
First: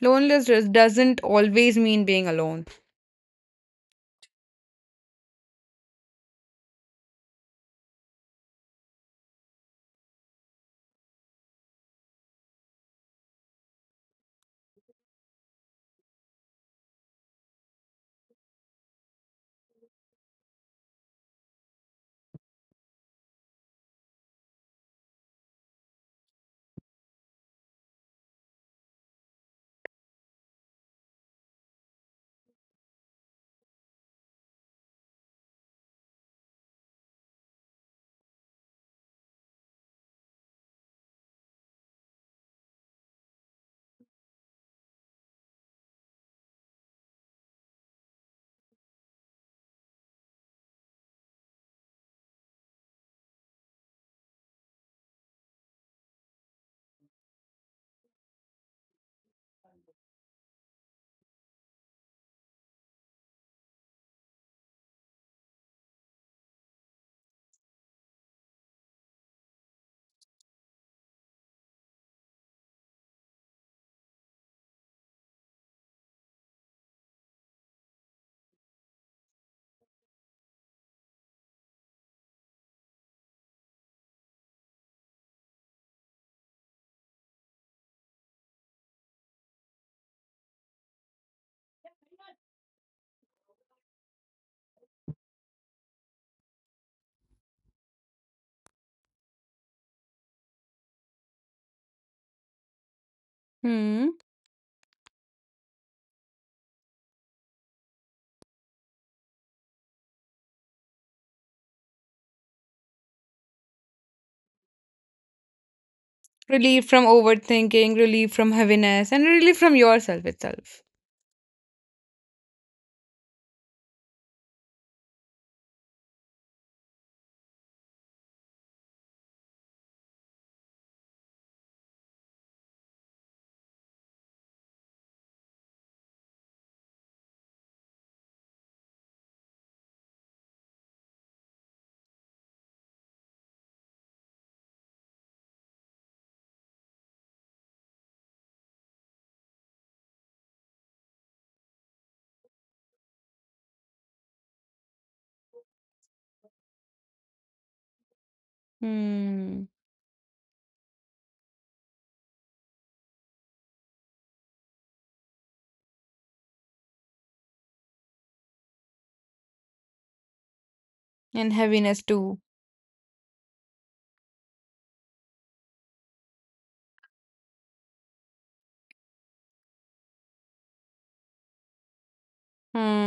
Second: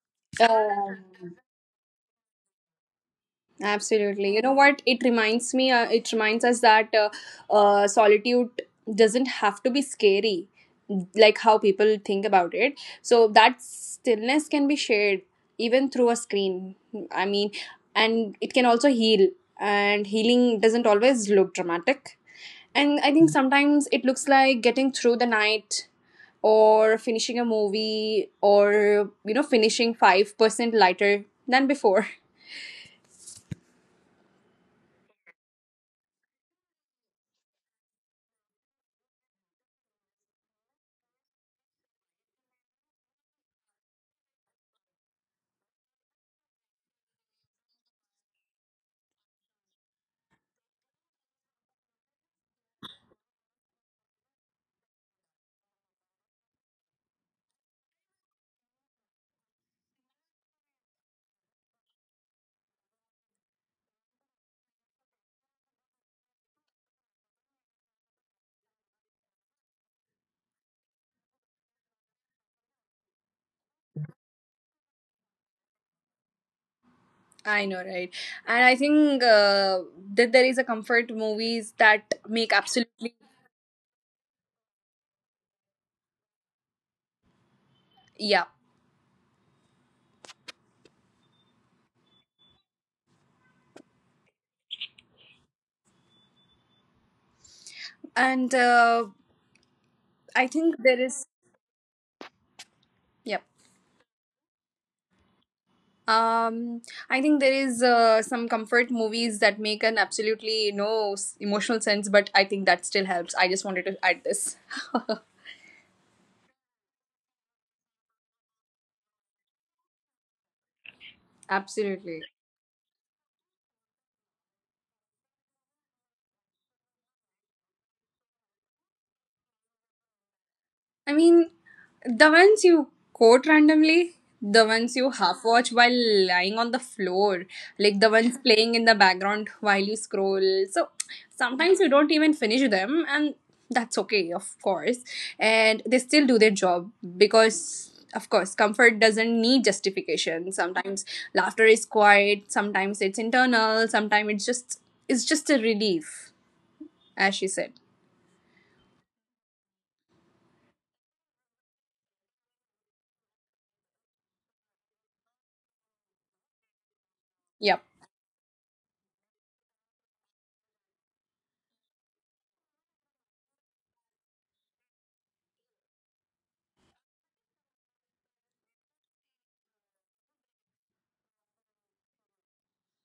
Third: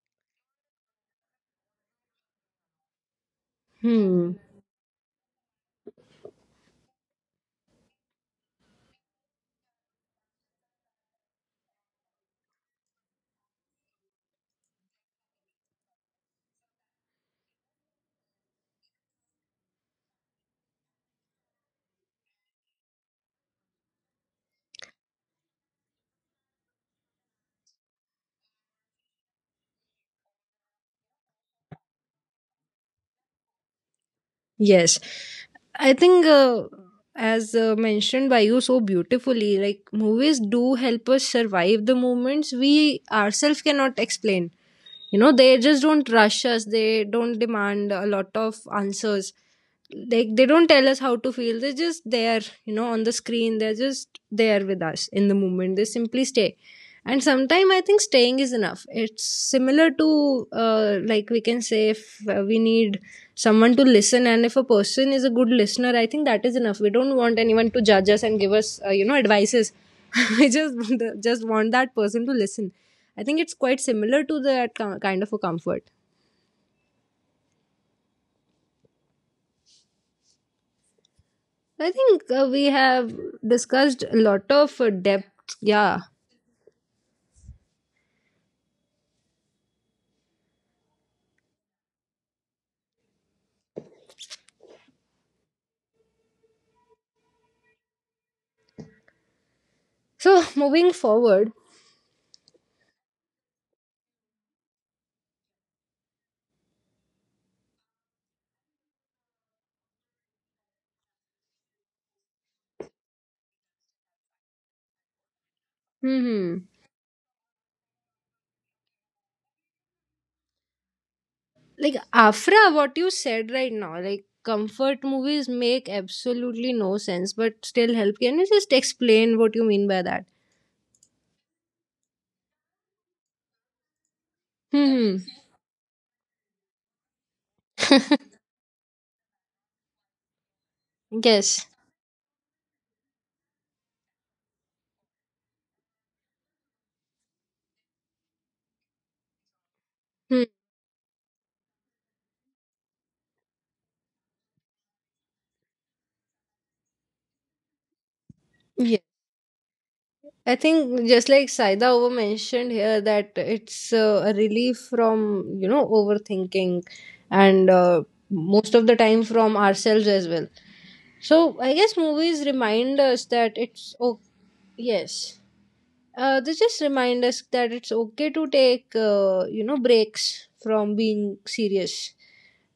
S2: loneliness
S3: that.
S2: just doesn't always mean being alone.
S1: Hmm.
S3: Absolutely. You know what? It reminds me, it reminds us that solitude doesn't have to be scary, like how people think about it. So that stillness can be shared even through a screen. I mean, and it can also heal. And healing doesn't always look dramatic. And I think sometimes it looks like getting through the night or finishing a movie or, you know, finishing 5% lighter than before.
S1: Yes. I think, as mentioned by you so beautifully, like movies do help us survive the moments we ourselves cannot explain. You know, they just don't rush us, they don't demand a lot of answers. Like they don't tell us how to feel, they're just there, you know, on the screen, they're just there with us in the moment, they simply stay. And sometimes I think staying is enough. It's similar to, like we can say, if we need someone to listen, and if a person is a good listener, I think that is enough. We don't want anyone to judge us and give us, you know, advices. We just want that person to listen. I think it's quite similar to that kind of a comfort.
S3: I know, right? And I think that there is a comfort movies
S1: I
S3: that
S1: think
S3: make
S1: we
S3: absolutely,
S1: have discussed a lot of depth. Yeah.
S3: yeah. And I
S1: So
S3: think there
S1: moving
S3: is,
S1: forward,
S3: yeah.
S2: Hmm.
S3: Um, I think there is some comfort movies that make an absolutely no s- emotional sense, but I think that still helps. I just wanted to add this.
S1: hmm,
S2: Relief from overthinking, relief from heaviness, and relief from yourself itself.
S1: like
S3: Absolutely.
S1: Afra, what you said right now, like comfort movies make absolutely no sense, but still help. Can you just explain what you mean by that?
S3: I mean, the ones you quote randomly, the ones you
S1: Hmm.
S3: half watch while lying on the floor, like the ones playing in the background while you scroll. So
S1: Yes.
S3: sometimes you don't even finish them, and that's okay, of course. And they still do their job because, of course, comfort doesn't need
S1: Hmm.
S3: justification. Sometimes laughter is quiet, sometimes it's internal, sometimes it's just a relief, as she said.
S2: Hmm.
S1: I think just like Saida over mentioned here that it's a relief from, you know, overthinking
S3: Yep.
S1: and most of the time from ourselves as well.
S2: And
S1: So
S2: heaviness
S1: I guess
S2: too.
S1: movies remind us that it's oh yes, they just remind us that it's okay to take, you know, breaks from being serious.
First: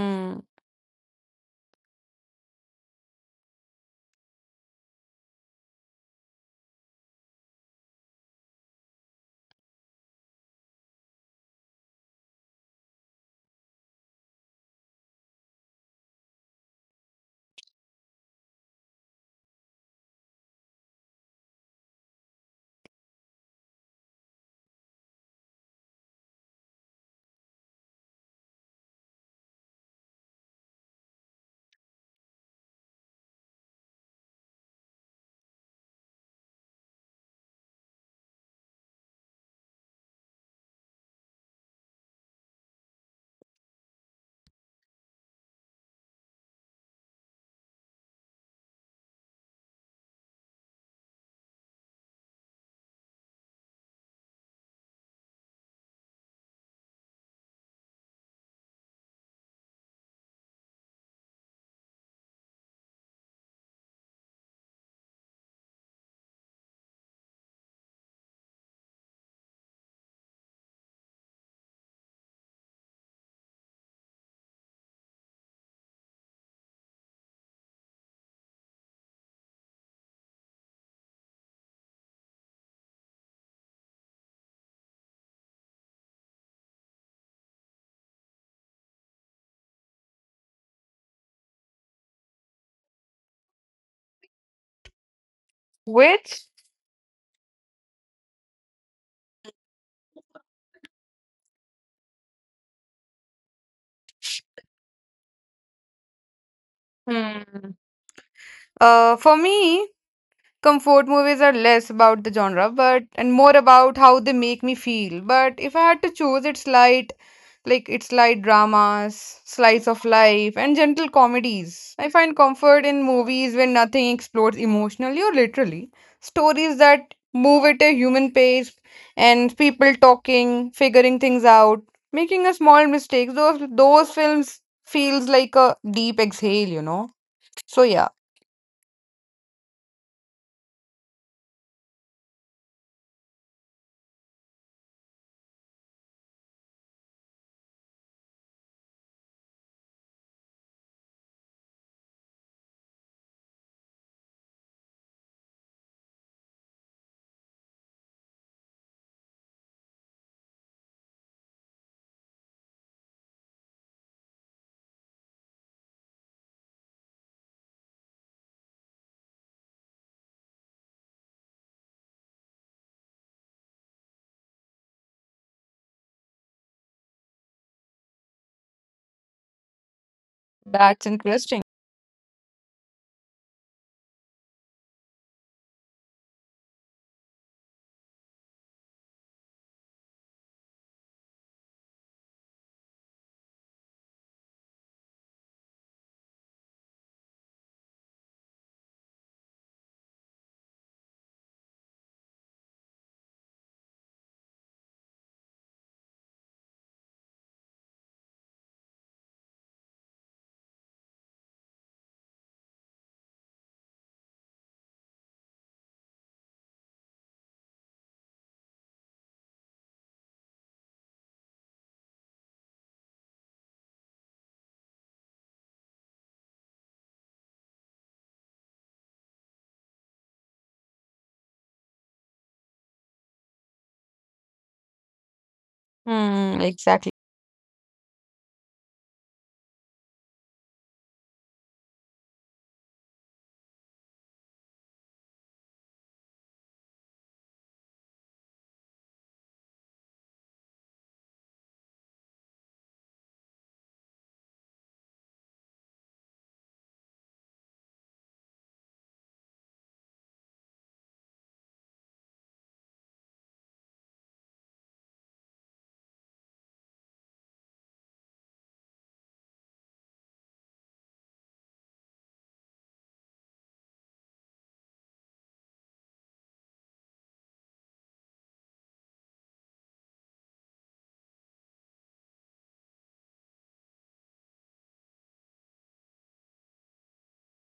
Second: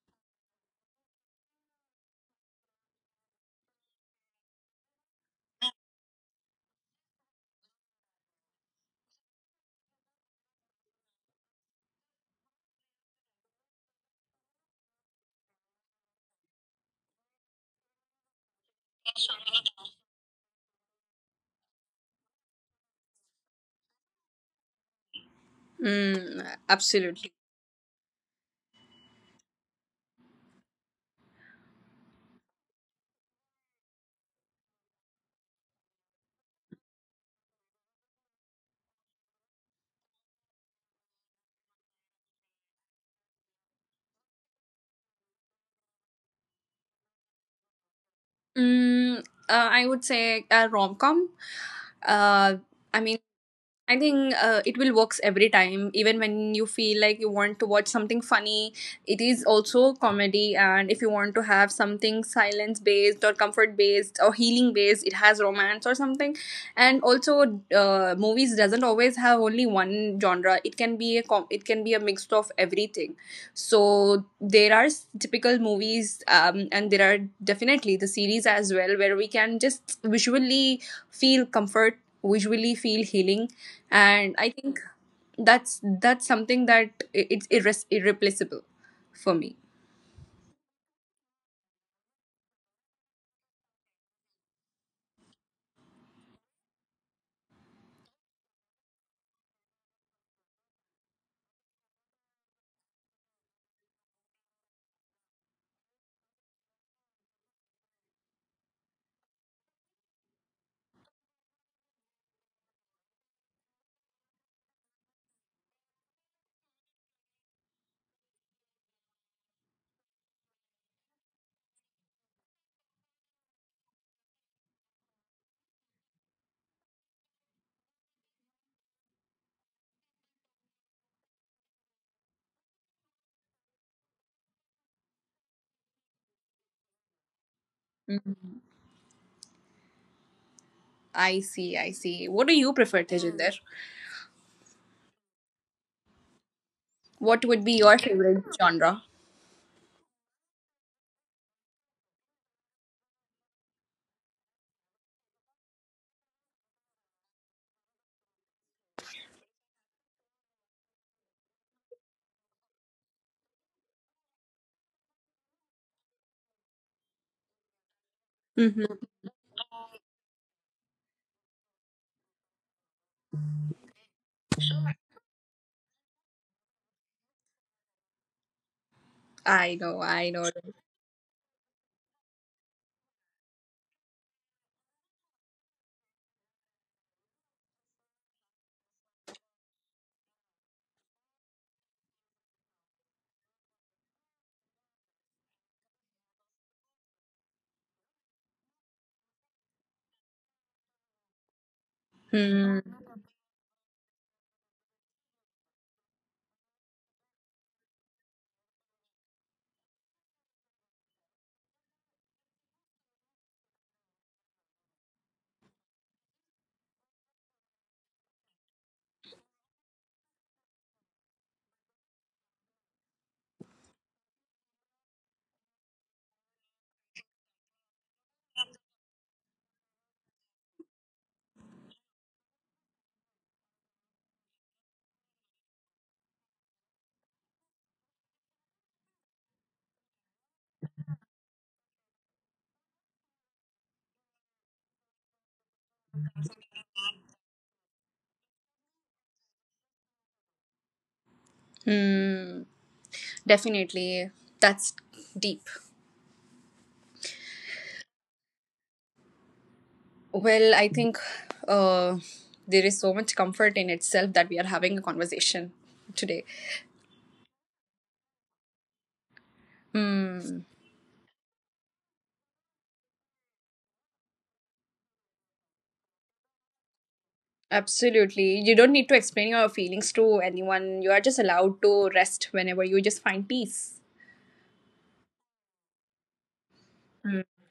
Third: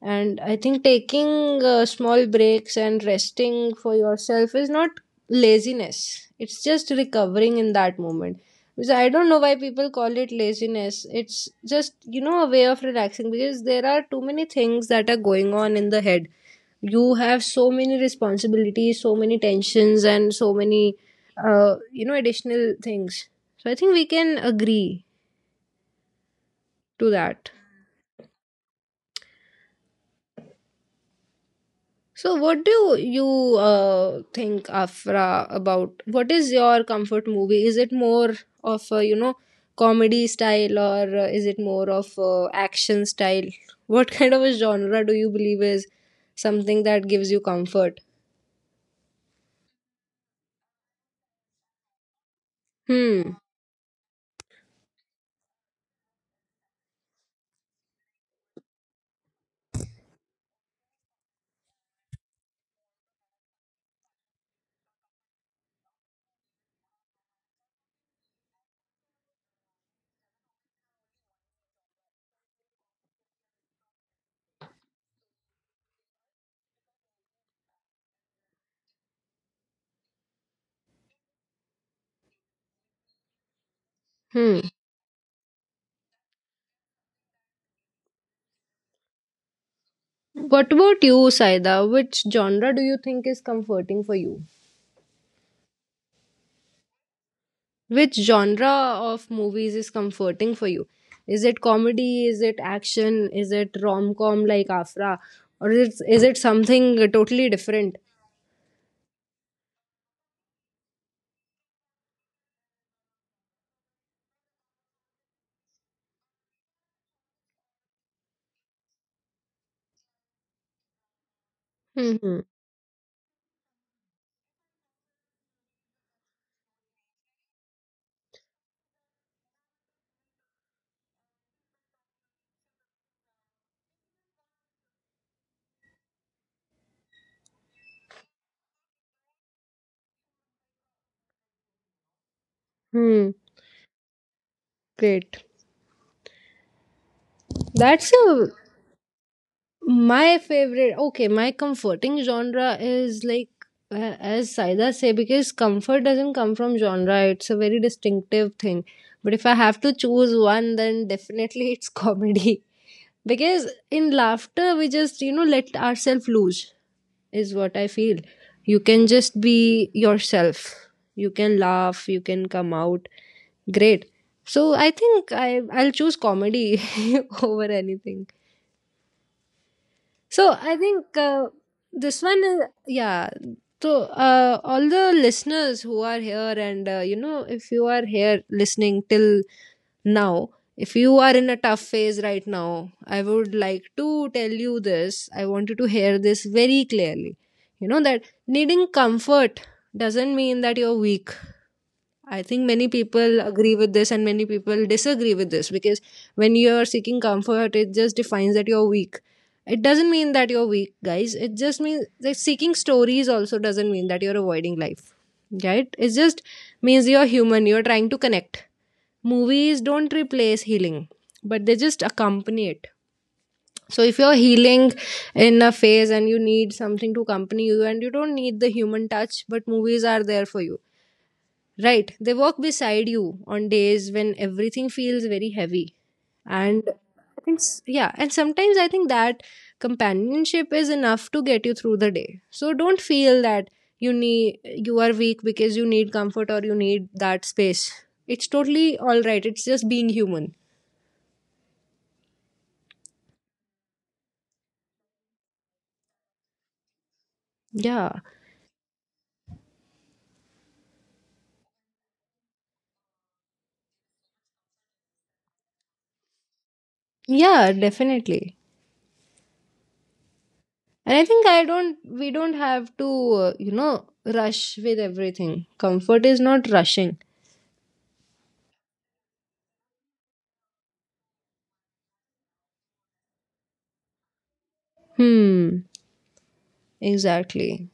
S1: And I think taking small breaks and resting for yourself is not laziness, it's just recovering in that moment. Because I don't know why people call it laziness, it's just, you know, a way of relaxing, because there are too many things that are going on in the head. You have so many responsibilities, so many tensions, and so many you know, additional things. So I think we can agree
S3: Mm,
S1: to
S3: absolutely.
S1: that. So what do you think, Afra, about what is your comfort movie? Is it more of a, you know, comedy style, or is it more of action style? What kind of a genre do you believe is something that gives you comfort?
S3: Mm, I would say a rom com. Uh, I mean,
S1: Hmm.
S3: I think it will works every time. Even when you feel like you want to watch something funny, it is also comedy. And if you want to have something silence based or comfort based or healing based, it has romance or something. And also, movies doesn't always have only one genre. It can be a it can be a mix of everything. So there are typical movies, and there are definitely the series as well, where we can just visually feel comfort, visually feel healing, and
S1: Hmm.
S3: I think that's something that, irreplaceable for me.
S1: What about you, Saida? Which genre do you think is comforting for you?
S2: Which,
S1: Which genre of movies is comforting for you? Is it comedy? Is it action? Is it rom com like Afra? Or is it something totally different?
S2: hmm, for me, comfort movies are less about the genre, but and more about how they make me feel. But if I had to choose, it's light. Like, it's light dramas, slice of life, and gentle comedies. I
S1: Mm-hmm.
S2: find comfort in movies when nothing explodes emotionally or literally. Stories that move at a human pace, and people talking, figuring things out, making a small mistake. Those films feels like a deep exhale, you know. So yeah.
S3: I see, I see. What do you prefer,
S1: Hmm.
S3: Tejinder?
S1: Great.
S3: What would be
S1: That's
S3: your
S1: a
S3: favorite genre?
S1: my favorite, okay, my comforting genre is like, as Saida say, because comfort doesn't come from genre. It's a very distinctive thing. But if I have to choose one, then definitely it's comedy. Because in laughter, we just, you know, let ourselves loose, is what I feel. You can
S3: Hmm.
S1: just be yourself. You can laugh, you can come out. Great. So I think I'll choose comedy over anything.
S3: I know, I
S1: So
S3: know.
S1: I think
S2: That's interesting.
S1: this one is yeah. So all the listeners who are here, and you know, if you are here listening till now, if you are in a tough phase right now, I would like to tell you this. I want you to hear this very clearly. You know that needing comfort doesn't mean that you're weak. I think many
S3: Hmm.
S1: people agree with this and many people disagree with this, because when you're seeking comfort, it just defines that you're weak. It doesn't mean that you're weak, guys. It just means that seeking stories also doesn't mean that you're avoiding life, right? It just means you're human, you're trying to connect. Movies don't replace healing, but they just accompany it. So if you're healing in a phase and you need something to accompany you and you don't need the human touch, but movies are there for you. Right. They walk beside you on days when everything feels very heavy. And
S2: Hmm, exactly.
S1: I think, yeah, and sometimes I think that companionship is enough to get you through the day. So don't feel that you need, you are weak because you need comfort or you need that space. It's totally all right. It's just being human.
S3: Hmm. Definitely, that's deep.
S1: Yeah.
S3: Well, I think uh, there is so much comfort in itself that we are having a conversation today.
S1: Yeah, definitely.
S3: Hmm.
S1: And I think I don't, we don't have to, you know, rush with everything. Comfort is not rushing.
S3: Absolutely. You don't need to explain your feelings to anyone. You are just allowed to rest whenever you just find peace.
S1: Hmm. Exactly.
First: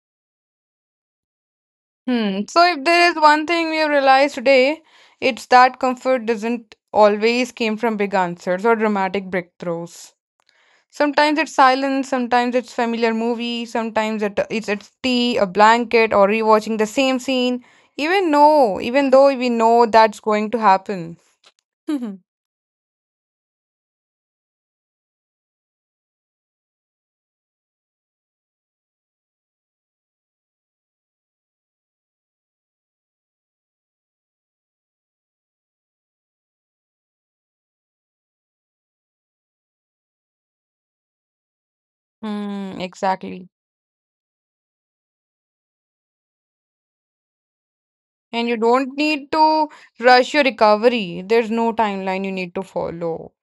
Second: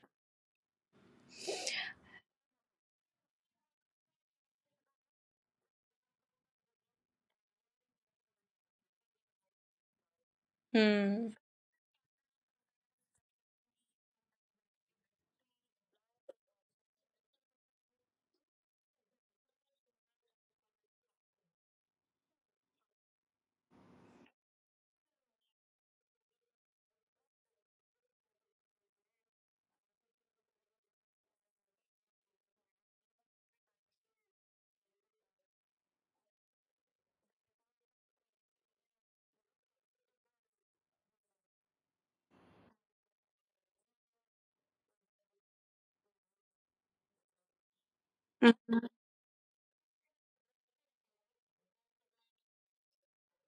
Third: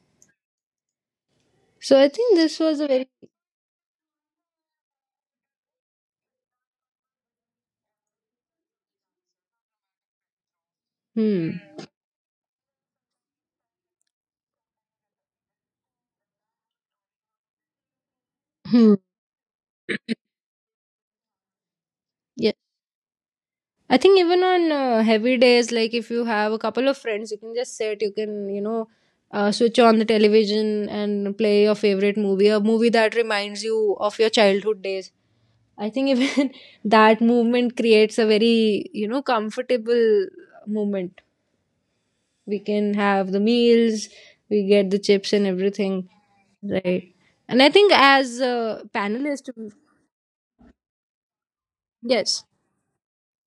S1: So I think
S2: Hmm.
S1: this
S2: So
S1: was
S2: if
S1: a very
S2: there is one thing we have realized today, it's that comfort doesn't always came from big answers or dramatic breakthroughs.
S3: Mm.
S2: Sometimes it's
S1: hmm.
S2: silence, sometimes it's familiar movie, sometimes it's tea, a blanket, or rewatching the same scene. Even no,
S1: Hmm.
S2: even though we know that's going to happen.
S1: Yeah, I think even on heavy days, like if you have a couple of friends, you can just sit, you can, you know, switch on the television and play your favorite movie, a movie that reminds you of your childhood days. I think even that movement creates a very, you know, comfortable moment. We
S2: Hmm,
S1: can have the
S2: exactly.
S1: meals, we get the chips and everything, right? And I think as
S2: And you
S3: Hmm.
S1: a
S2: don't need
S1: panelist,
S2: to rush your recovery. There's no timeline you
S1: yes,
S2: need to follow.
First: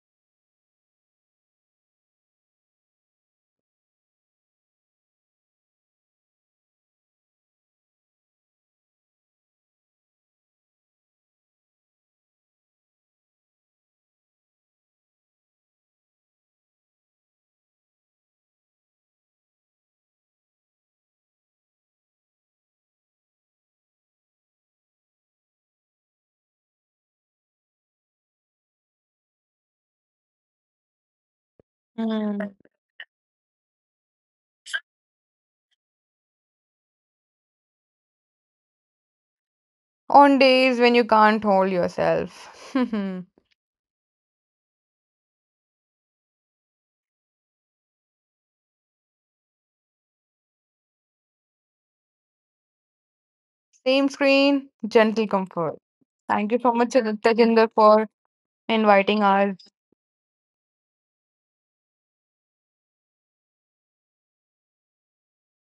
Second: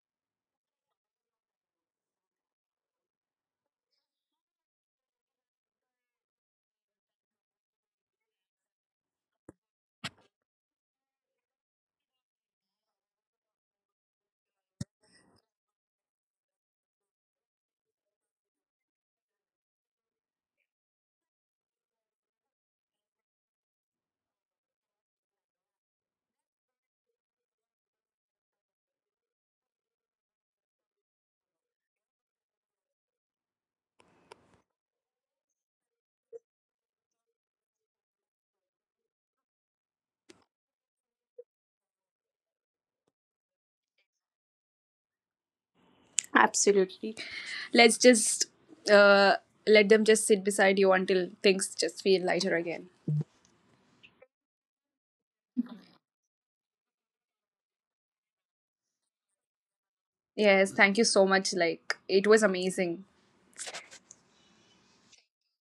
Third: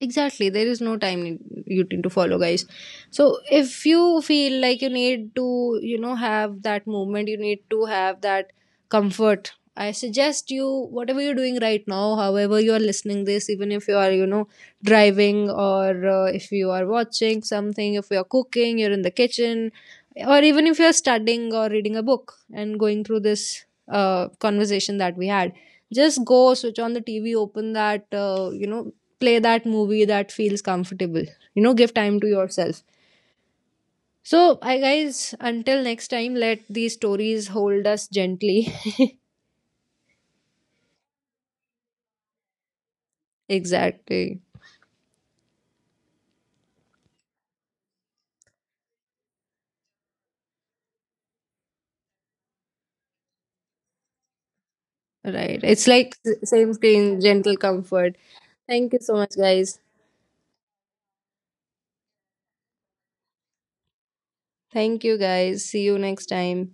S1: exactly, there is no time need, you need to follow, guys. So if you feel like you need to, you know, have that movement, you need to have that comfort, I suggest you, whatever you're doing right now, however you are listening this, even if you are, you know, driving, or if you are watching something, if you're cooking, you're in the kitchen, or even if you're studying or reading a book and going through this conversation that we had, just go switch on the TV, open that, you know, play that movie that feels comfortable, you know, give time to yourself. So I, guys, until next time, let these stories hold us gently.
S2: On days when you can't hold yourself.
S1: Exactly.
S3: Let's just uh, let them just sit beside you until things just feel lighter again.
S2: Same screen, gentle
S1: Right,
S2: comfort.
S1: it's like
S2: Thank you so
S1: same
S2: much,
S1: screen
S2: Tajinder,
S1: gentle
S2: for
S1: comfort. Thank you
S2: inviting
S1: so much,
S2: us
S1: guys.
S3: Yes, thank you so much. Like, it was amazing.
S1: Thank you, guys, see you next time.